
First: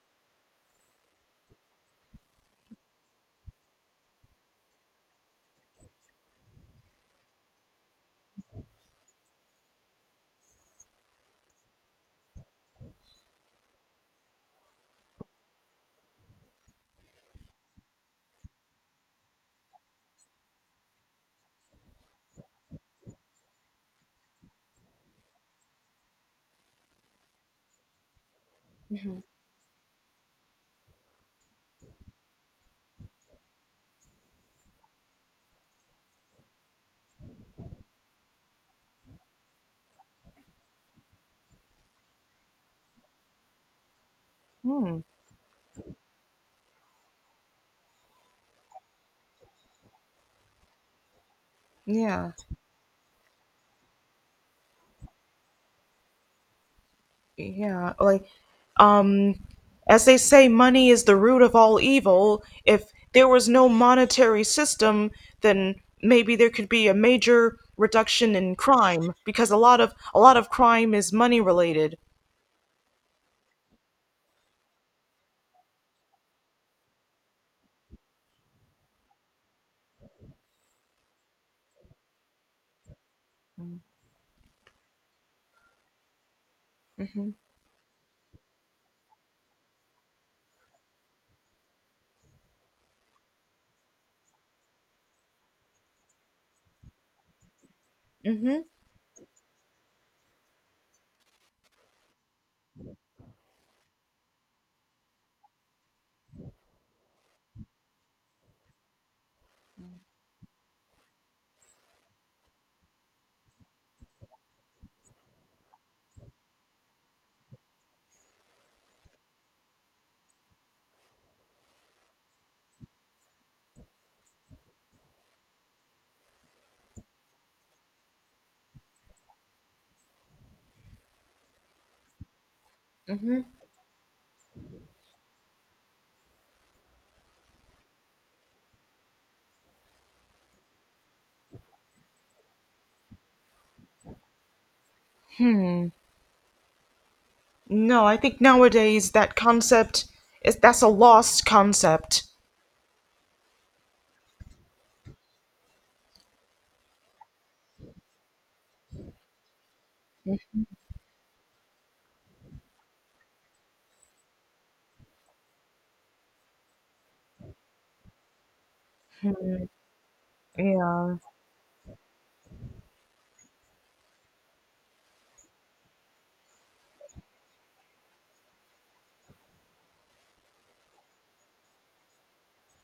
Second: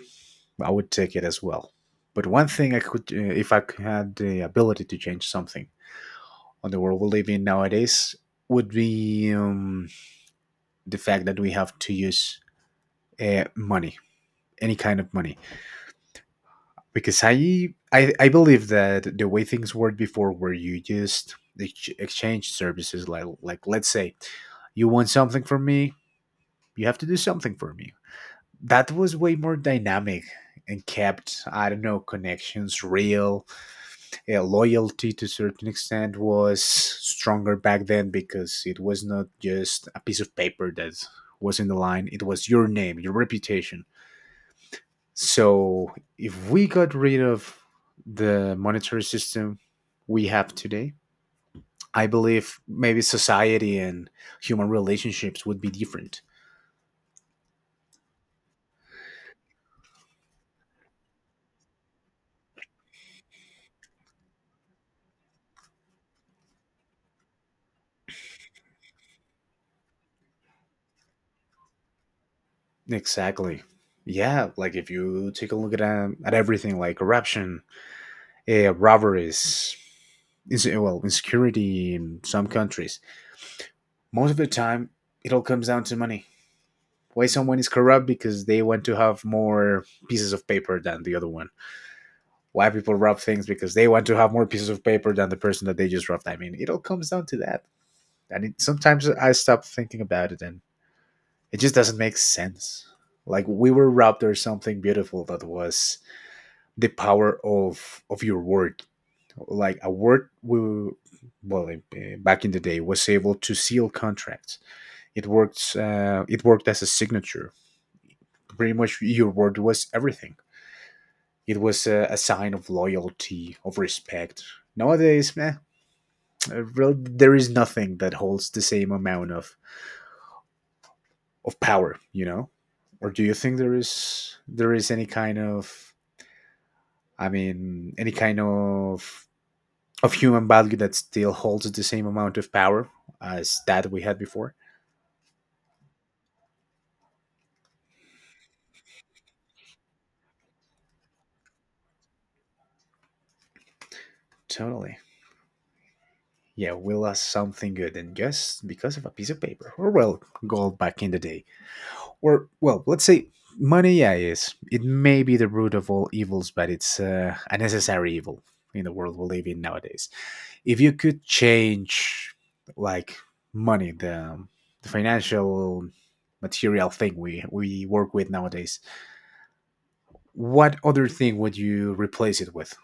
B: I would take it as well. But one thing I could, if I had the ability to change something on the world we live in nowadays, would be the fact that we have to use money, any kind of money because I believe that the way things worked before, where you just exchange services, like let's say you want something from me, you have to do something for me. That was way more dynamic and kept, I don't know, connections real. Loyalty to a certain extent was stronger back then because it was not just a piece of paper that was in the line. It was your name, your reputation, so if we got rid of the monetary system we have today, I
A: Yeah.
B: believe maybe society and human relationships would be different.
A: Yeah, like, um, as they say, money is the root of all evil. If there was no monetary system, then maybe there could be a major reduction in crime because a lot of crime is money related.
B: Exactly. Yeah, like if you take a look at everything like corruption, robberies, is well insecurity in some countries. Most of the time, it all comes down to money. Why someone is corrupt? Because they want to have more pieces of paper than the other one. Why people rob things? Because they want to have more pieces of paper than the person that they just robbed. I mean, it all comes down to that. And it,
A: Hmm.
B: sometimes I stop thinking about it and it just doesn't make sense. Like we were robbed or something beautiful that was the power of your word. Like a word we well back in the day was able to seal contracts. It worked as a signature. Pretty much your word was everything. It was a sign of loyalty, of respect. Nowadays, man, Uh, there is nothing that holds the same amount of power, you know. Or do you think there is any kind of, I mean, any kind of human value that still holds the same amount of power as that we had before?
A: No, I think nowadays that concept is that's a lost concept.
B: Totally. Yeah, we lost something good and just because of a piece of paper. Or well, gold back in the day. Or well, let's say money, yeah, is it may be the root of all evils, but it's a necessary evil in the world we live in nowadays. If you
A: Yeah.
B: could change, like, money, the financial material thing we work with nowadays, what other thing would you replace it with?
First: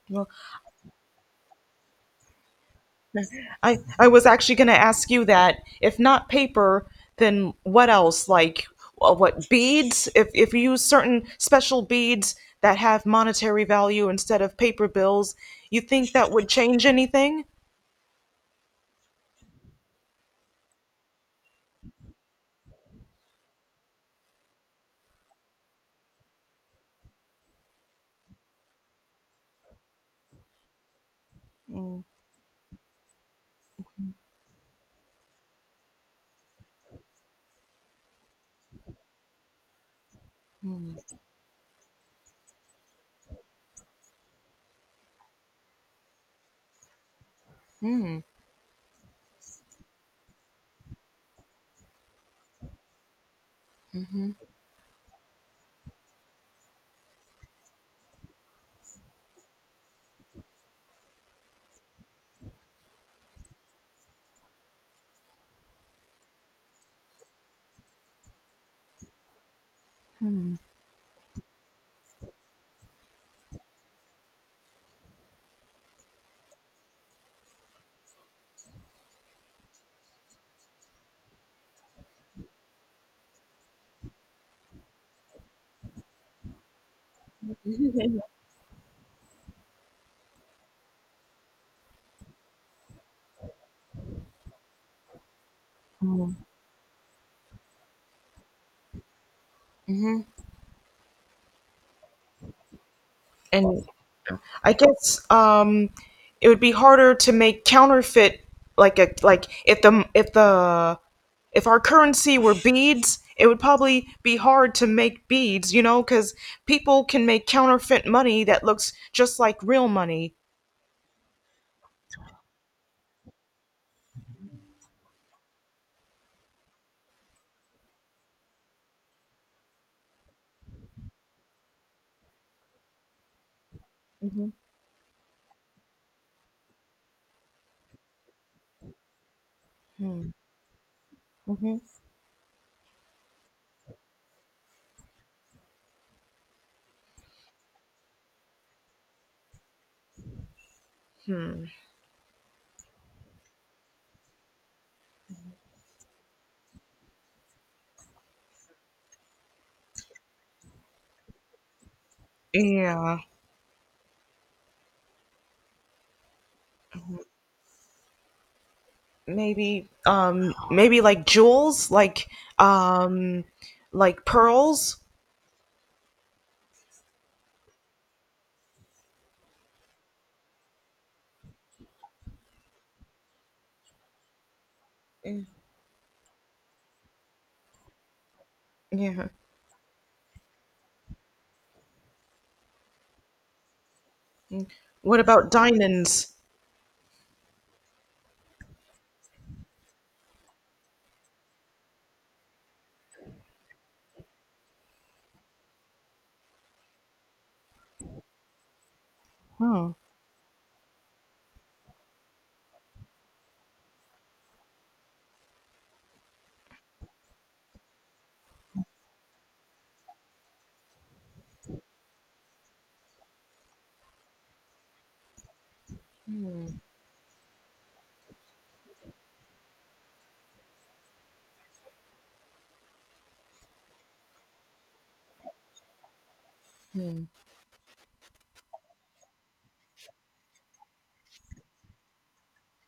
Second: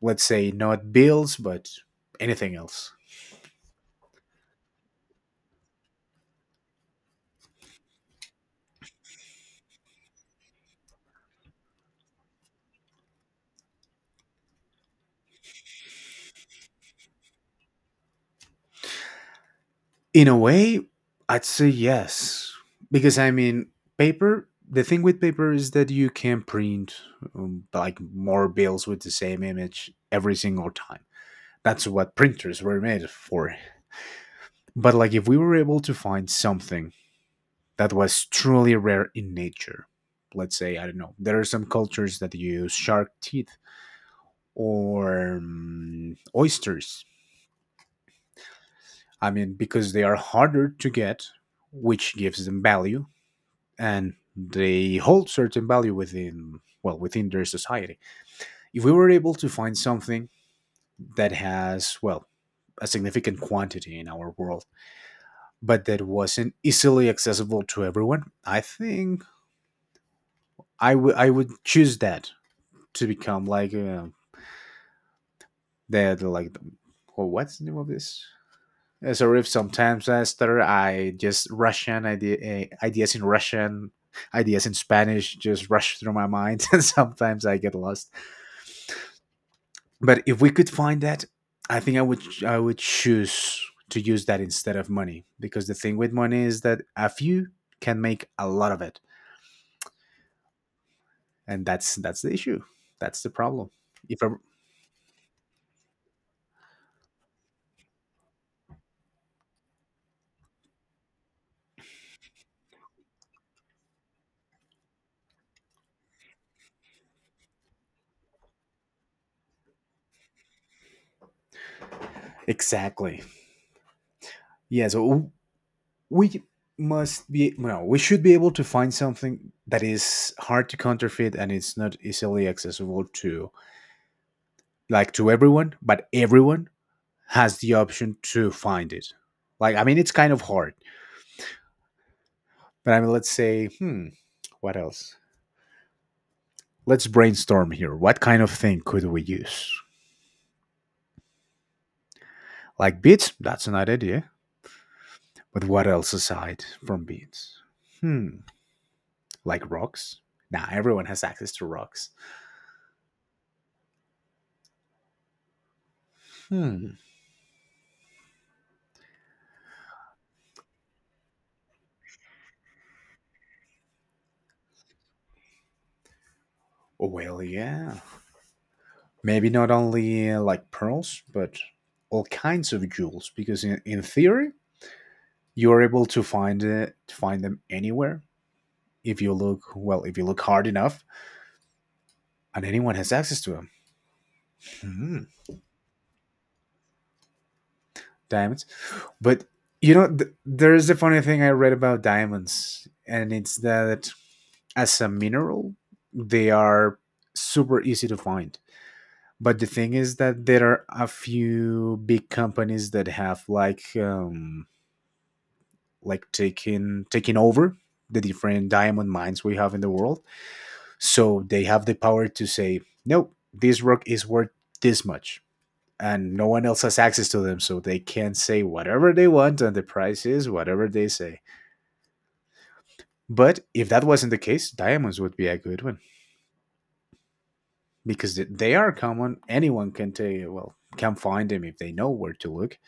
B: Let's
A: Well,
B: say not bills but anything else.
A: I was actually going to ask you that. If not paper, then what else? Like, what beads? If you use certain special beads that have monetary value instead of paper bills, you think that would change anything?
B: In a way, I'd say yes because I mean, paper, the thing with paper is that you can print like more bills with the same image every single time. That's what printers were made for. But like if we were able to find something that was truly rare in nature. Let's say, I don't know, there are some cultures that use shark teeth or oysters.
A: Mm-hmm.
B: I mean, because they are harder to get, which gives them value and they hold certain value within, well, within their society. If we were able to find something that has, well, a significant quantity in our world, but that wasn't easily accessible to everyone, I think I would choose that to become like that, like, well, what's the name of this? Sorry if sometimes I stutter. I just Russian idea, ideas in Russian, ideas in Spanish just rush through my mind, and sometimes I get lost. But if we could find that, I think I would choose to use that instead of money because the thing with money is that a few can make a lot of it, and that's the issue. That's the problem.
A: And
B: If I,
A: I guess, it would be harder to make counterfeit like a like if the if the if our currency were beads, it would probably be hard to make beads, you know, because people can make counterfeit money that looks just like real money.
B: exactly, yeah. So we must be no we should be able to find something that is hard to counterfeit and it's not easily accessible to,
A: Hmm.
B: like, to everyone, but everyone has the option to find it, like, I mean, it's
A: Hmm.
B: kind of hard.
A: Hmm.
B: But I mean, let's say, hmm, what else? Let's brainstorm here. What kind of thing could we use?
A: Hmm.
B: Like beads? That's an idea. But what else aside from beads? Hmm, like rocks. Now nah, everyone has access to rocks.
A: Yeah.
B: Hmm.
A: Maybe maybe like jewels, like, um like pearls.
B: Well, yeah. Maybe not only like pearls, but all kinds of jewels. Because in theory, you are able to find it, to find them anywhere if
A: Yeah.
B: you look well, if you look hard enough, and anyone has access to them.
A: Mm. What
B: Hmm,
A: about diamonds?
B: diamonds, but you know, there is a funny thing I read about diamonds, and it's that as a mineral, they are super easy to find. But the
A: Hmm.
B: thing is that there are a few big companies that have like taking over the different diamond mines we have in the world. So they have the power to say, nope, this rock is worth this much. And no one else has access to them, so they can say whatever they want, and the price is whatever they say. But if that wasn't the case, diamonds would be a good one
A: Hmm.
B: because they are common. Anyone can take, well, can find them if they know where to look.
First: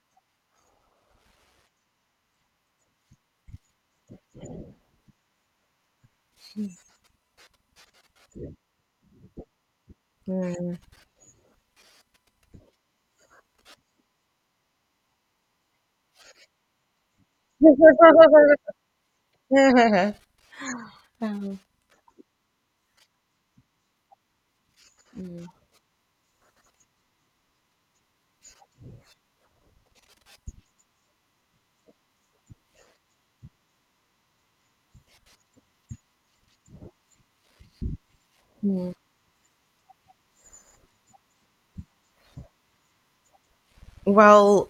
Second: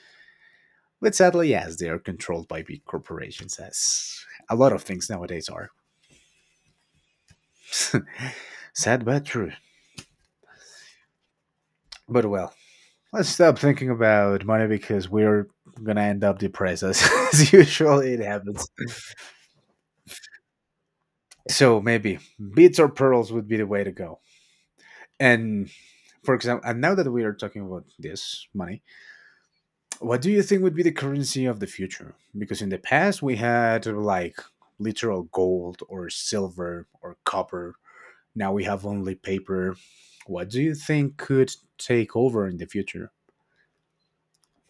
B: But sadly, yes, they are controlled by big corporations, as a lot of things nowadays are. Sad but true. But well, let's stop thinking about money because we're gonna end up depressed as, as
A: 呵呵
B: usual.
A: 呵
B: It
A: 呵呵
B: happens.
A: 呵，嗯嗯嗯。
B: So maybe beads or pearls would be the way to go. And for example, and now that we are talking about this money, what do you think would be the currency of the future? Because in the past we had like literal gold or silver or copper. Now we have only paper. What do you think could take over in the future?
A: Well,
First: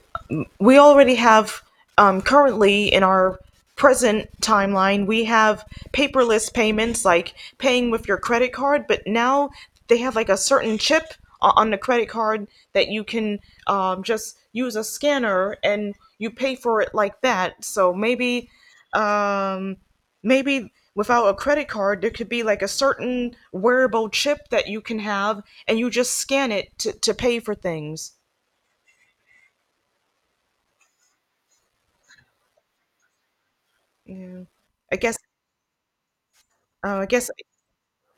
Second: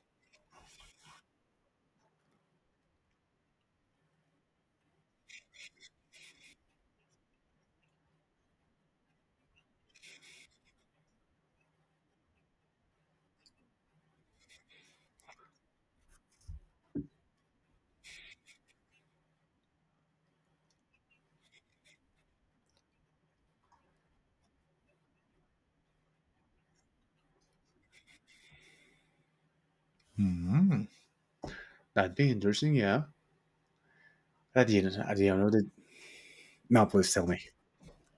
A: we already have, currently in our present timeline, we have paperless payments like paying with your credit card, but now they have like a certain chip on the credit card that you can, just use a scanner and you pay for it like that. So maybe, um, maybe without a credit card, there could be like a certain wearable chip that you can have and you just scan to pay for things.
B: Mm. That'd be interesting, yeah.
A: Yeah.
B: I
A: I
B: didn't. I
A: guess,
B: didn't know that. Now,
A: uh, I
B: please tell
A: guess
B: me.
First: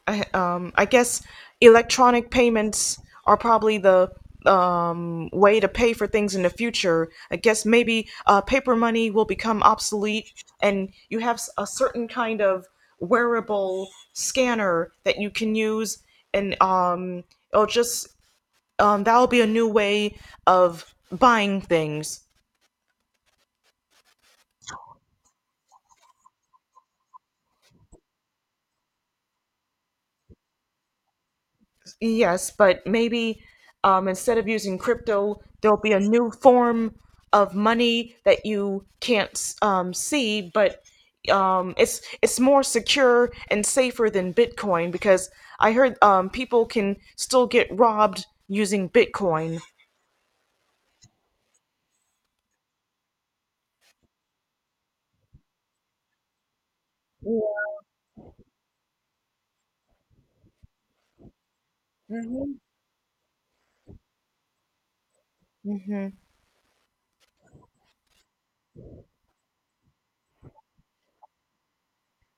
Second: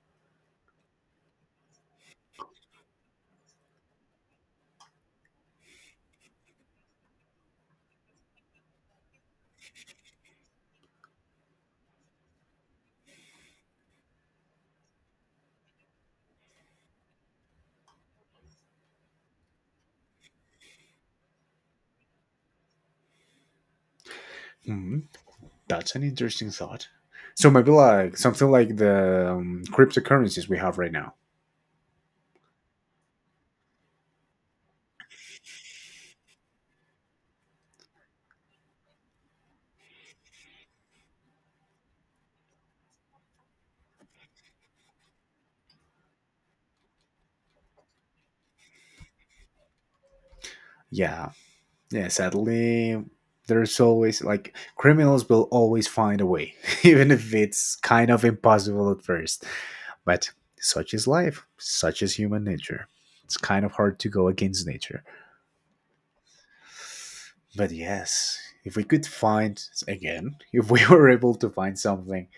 A: I, um I guess electronic payments are probably the, way to pay for things in the future. I guess maybe paper money will become obsolete and you have a certain kind of wearable scanner that you can use and, it'll just that'll be a new way of buying things.
B: Hmm, that's an interesting thought. So maybe like something like the cryptocurrencies we have right now.
A: Yes, but maybe, instead of using crypto, there'll be a new form of money that you can't, see, but, it's more secure and safer than Bitcoin because I heard, people can still get robbed using Bitcoin,
B: Yeah, yeah. Sadly, there's always like criminals will always find a way, even if it's kind of impossible at first. But such is life. Such is human nature. It's kind of hard to go against nature. But yes, if we could find again, if we were able to find something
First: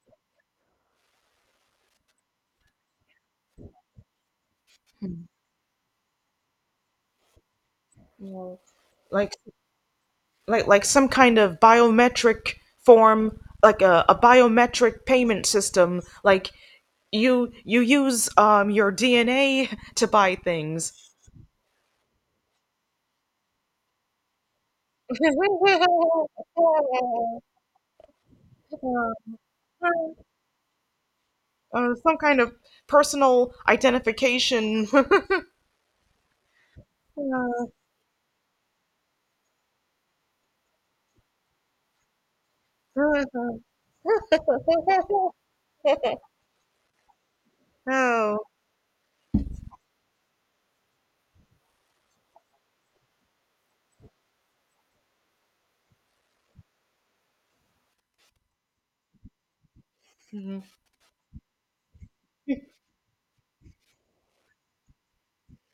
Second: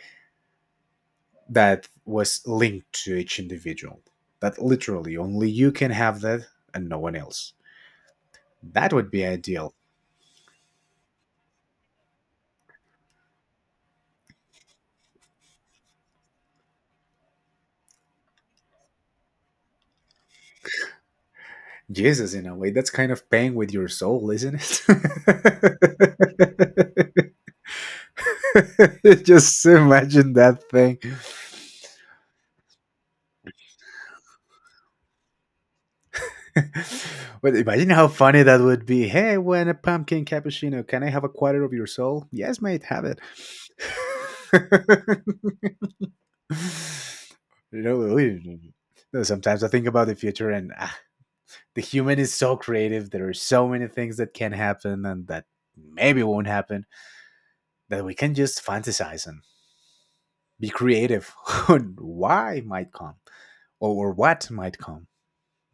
B: that was linked to each individual. That literally only you can have that and no one else. That would be
A: like
B: ideal.
A: some kind of biometric form, like a biometric payment system, like you use, your DNA to buy things.
B: Jesus, in a way, that's kind of paying with your soul, isn't it? Just imagine that thing.
A: Uh, some kind of personal identification.
B: But imagine how funny that would be. Hey, when a pumpkin cappuccino, can I have a quarter of your soul? Yes, mate, have it. You know,
A: Oh,
B: we- no, sometimes I think about the future and ah, the human is so creative. There are so many things that can happen and that maybe won't happen that we can just fantasize and
A: mhm,
B: be creative on why might come or what might come.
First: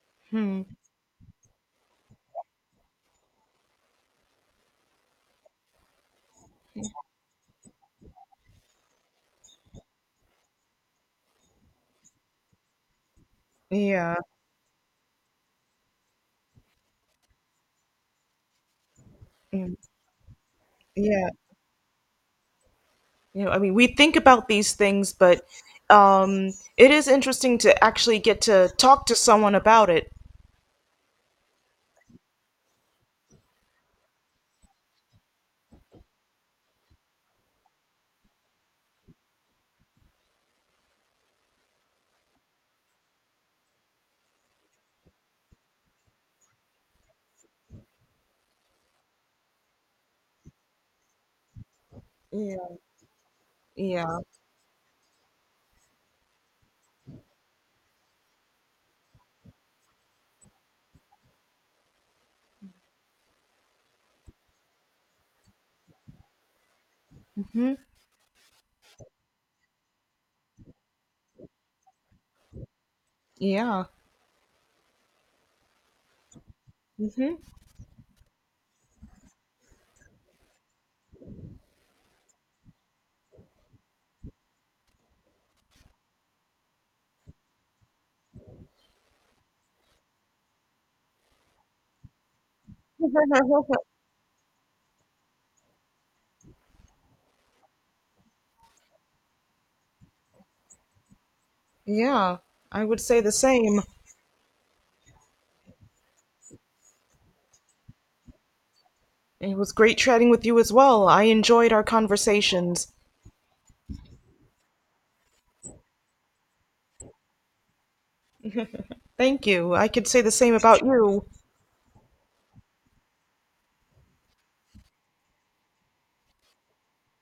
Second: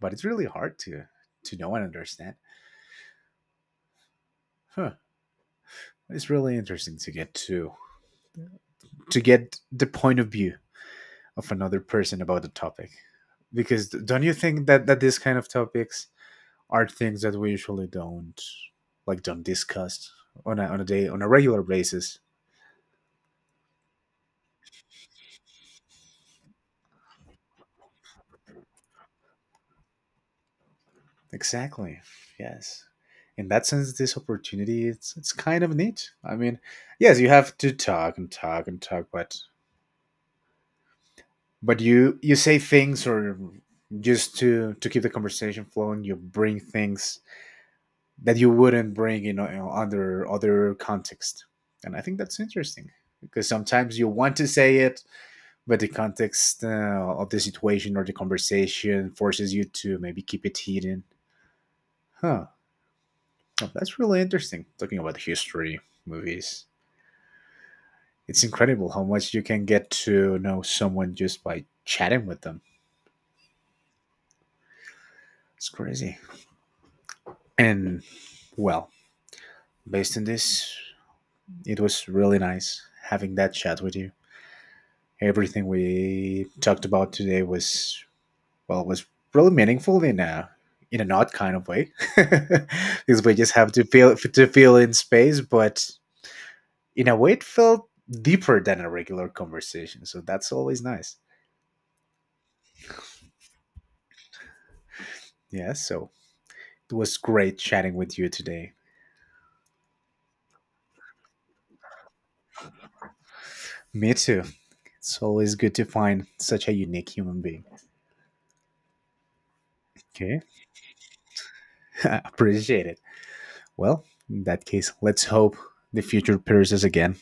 B: But it's really
A: hmm,
B: hard to know and understand. Huh. It's really interesting to get to get the point of view of another person about the topic. Because
A: yeah,
B: don't you think that these kind of topics are things that we usually don't, like, don't
A: mm,
B: discuss on a day on a
A: yeah.
B: regular basis?
A: You know, I mean, we think about these things, but, it is interesting to actually get to talk to someone about it.
B: Exactly. Yes. In that sense, this opportunity it's kind of neat. I mean, yes, you have to talk and talk and talk, but you say things or just to keep the conversation flowing, you bring things that you wouldn't bring in, you know, under other context, and I think that's
A: Yeah,
B: interesting because sometimes
A: yeah,
B: you want to say it, but the context of the situation or the conversation forces you to maybe keep it hidden. Huh. Oh, that's really interesting. Talking about history movies,
A: hmm
B: it's incredible how much you can get to know someone just by chatting with them.
A: yeah,
B: It's crazy.
A: hmm
B: And well, based on this, it was really nice having that chat with you. Everything we talked about today was well was really meaningful in a in an odd kind of way because we just have to feel in space, but in a way, it felt deeper than a regular conversation. So that's always nice.
A: yeah. I would say the same.
B: Yeah, so it was great chatting with you today.
A: It was great chatting with you as well. I enjoyed our conversations.
B: Me too. It's always good to find such a unique human being.
A: Thank you. I could say the
B: Okay,
A: same about you.
B: appreciate it. Well, in that case, let's hope the future pairs us again.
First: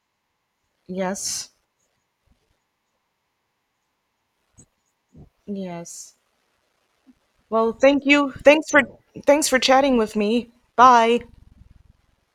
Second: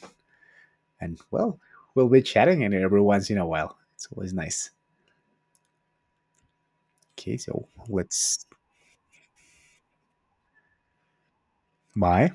B: And
A: Yes,
B: well, we'll be chatting in every once in a while. It's always nice.
A: yes.
B: Okay, so
A: Well, thank you.
B: let's.
A: Thanks for chatting with me. Bye.
B: Bye.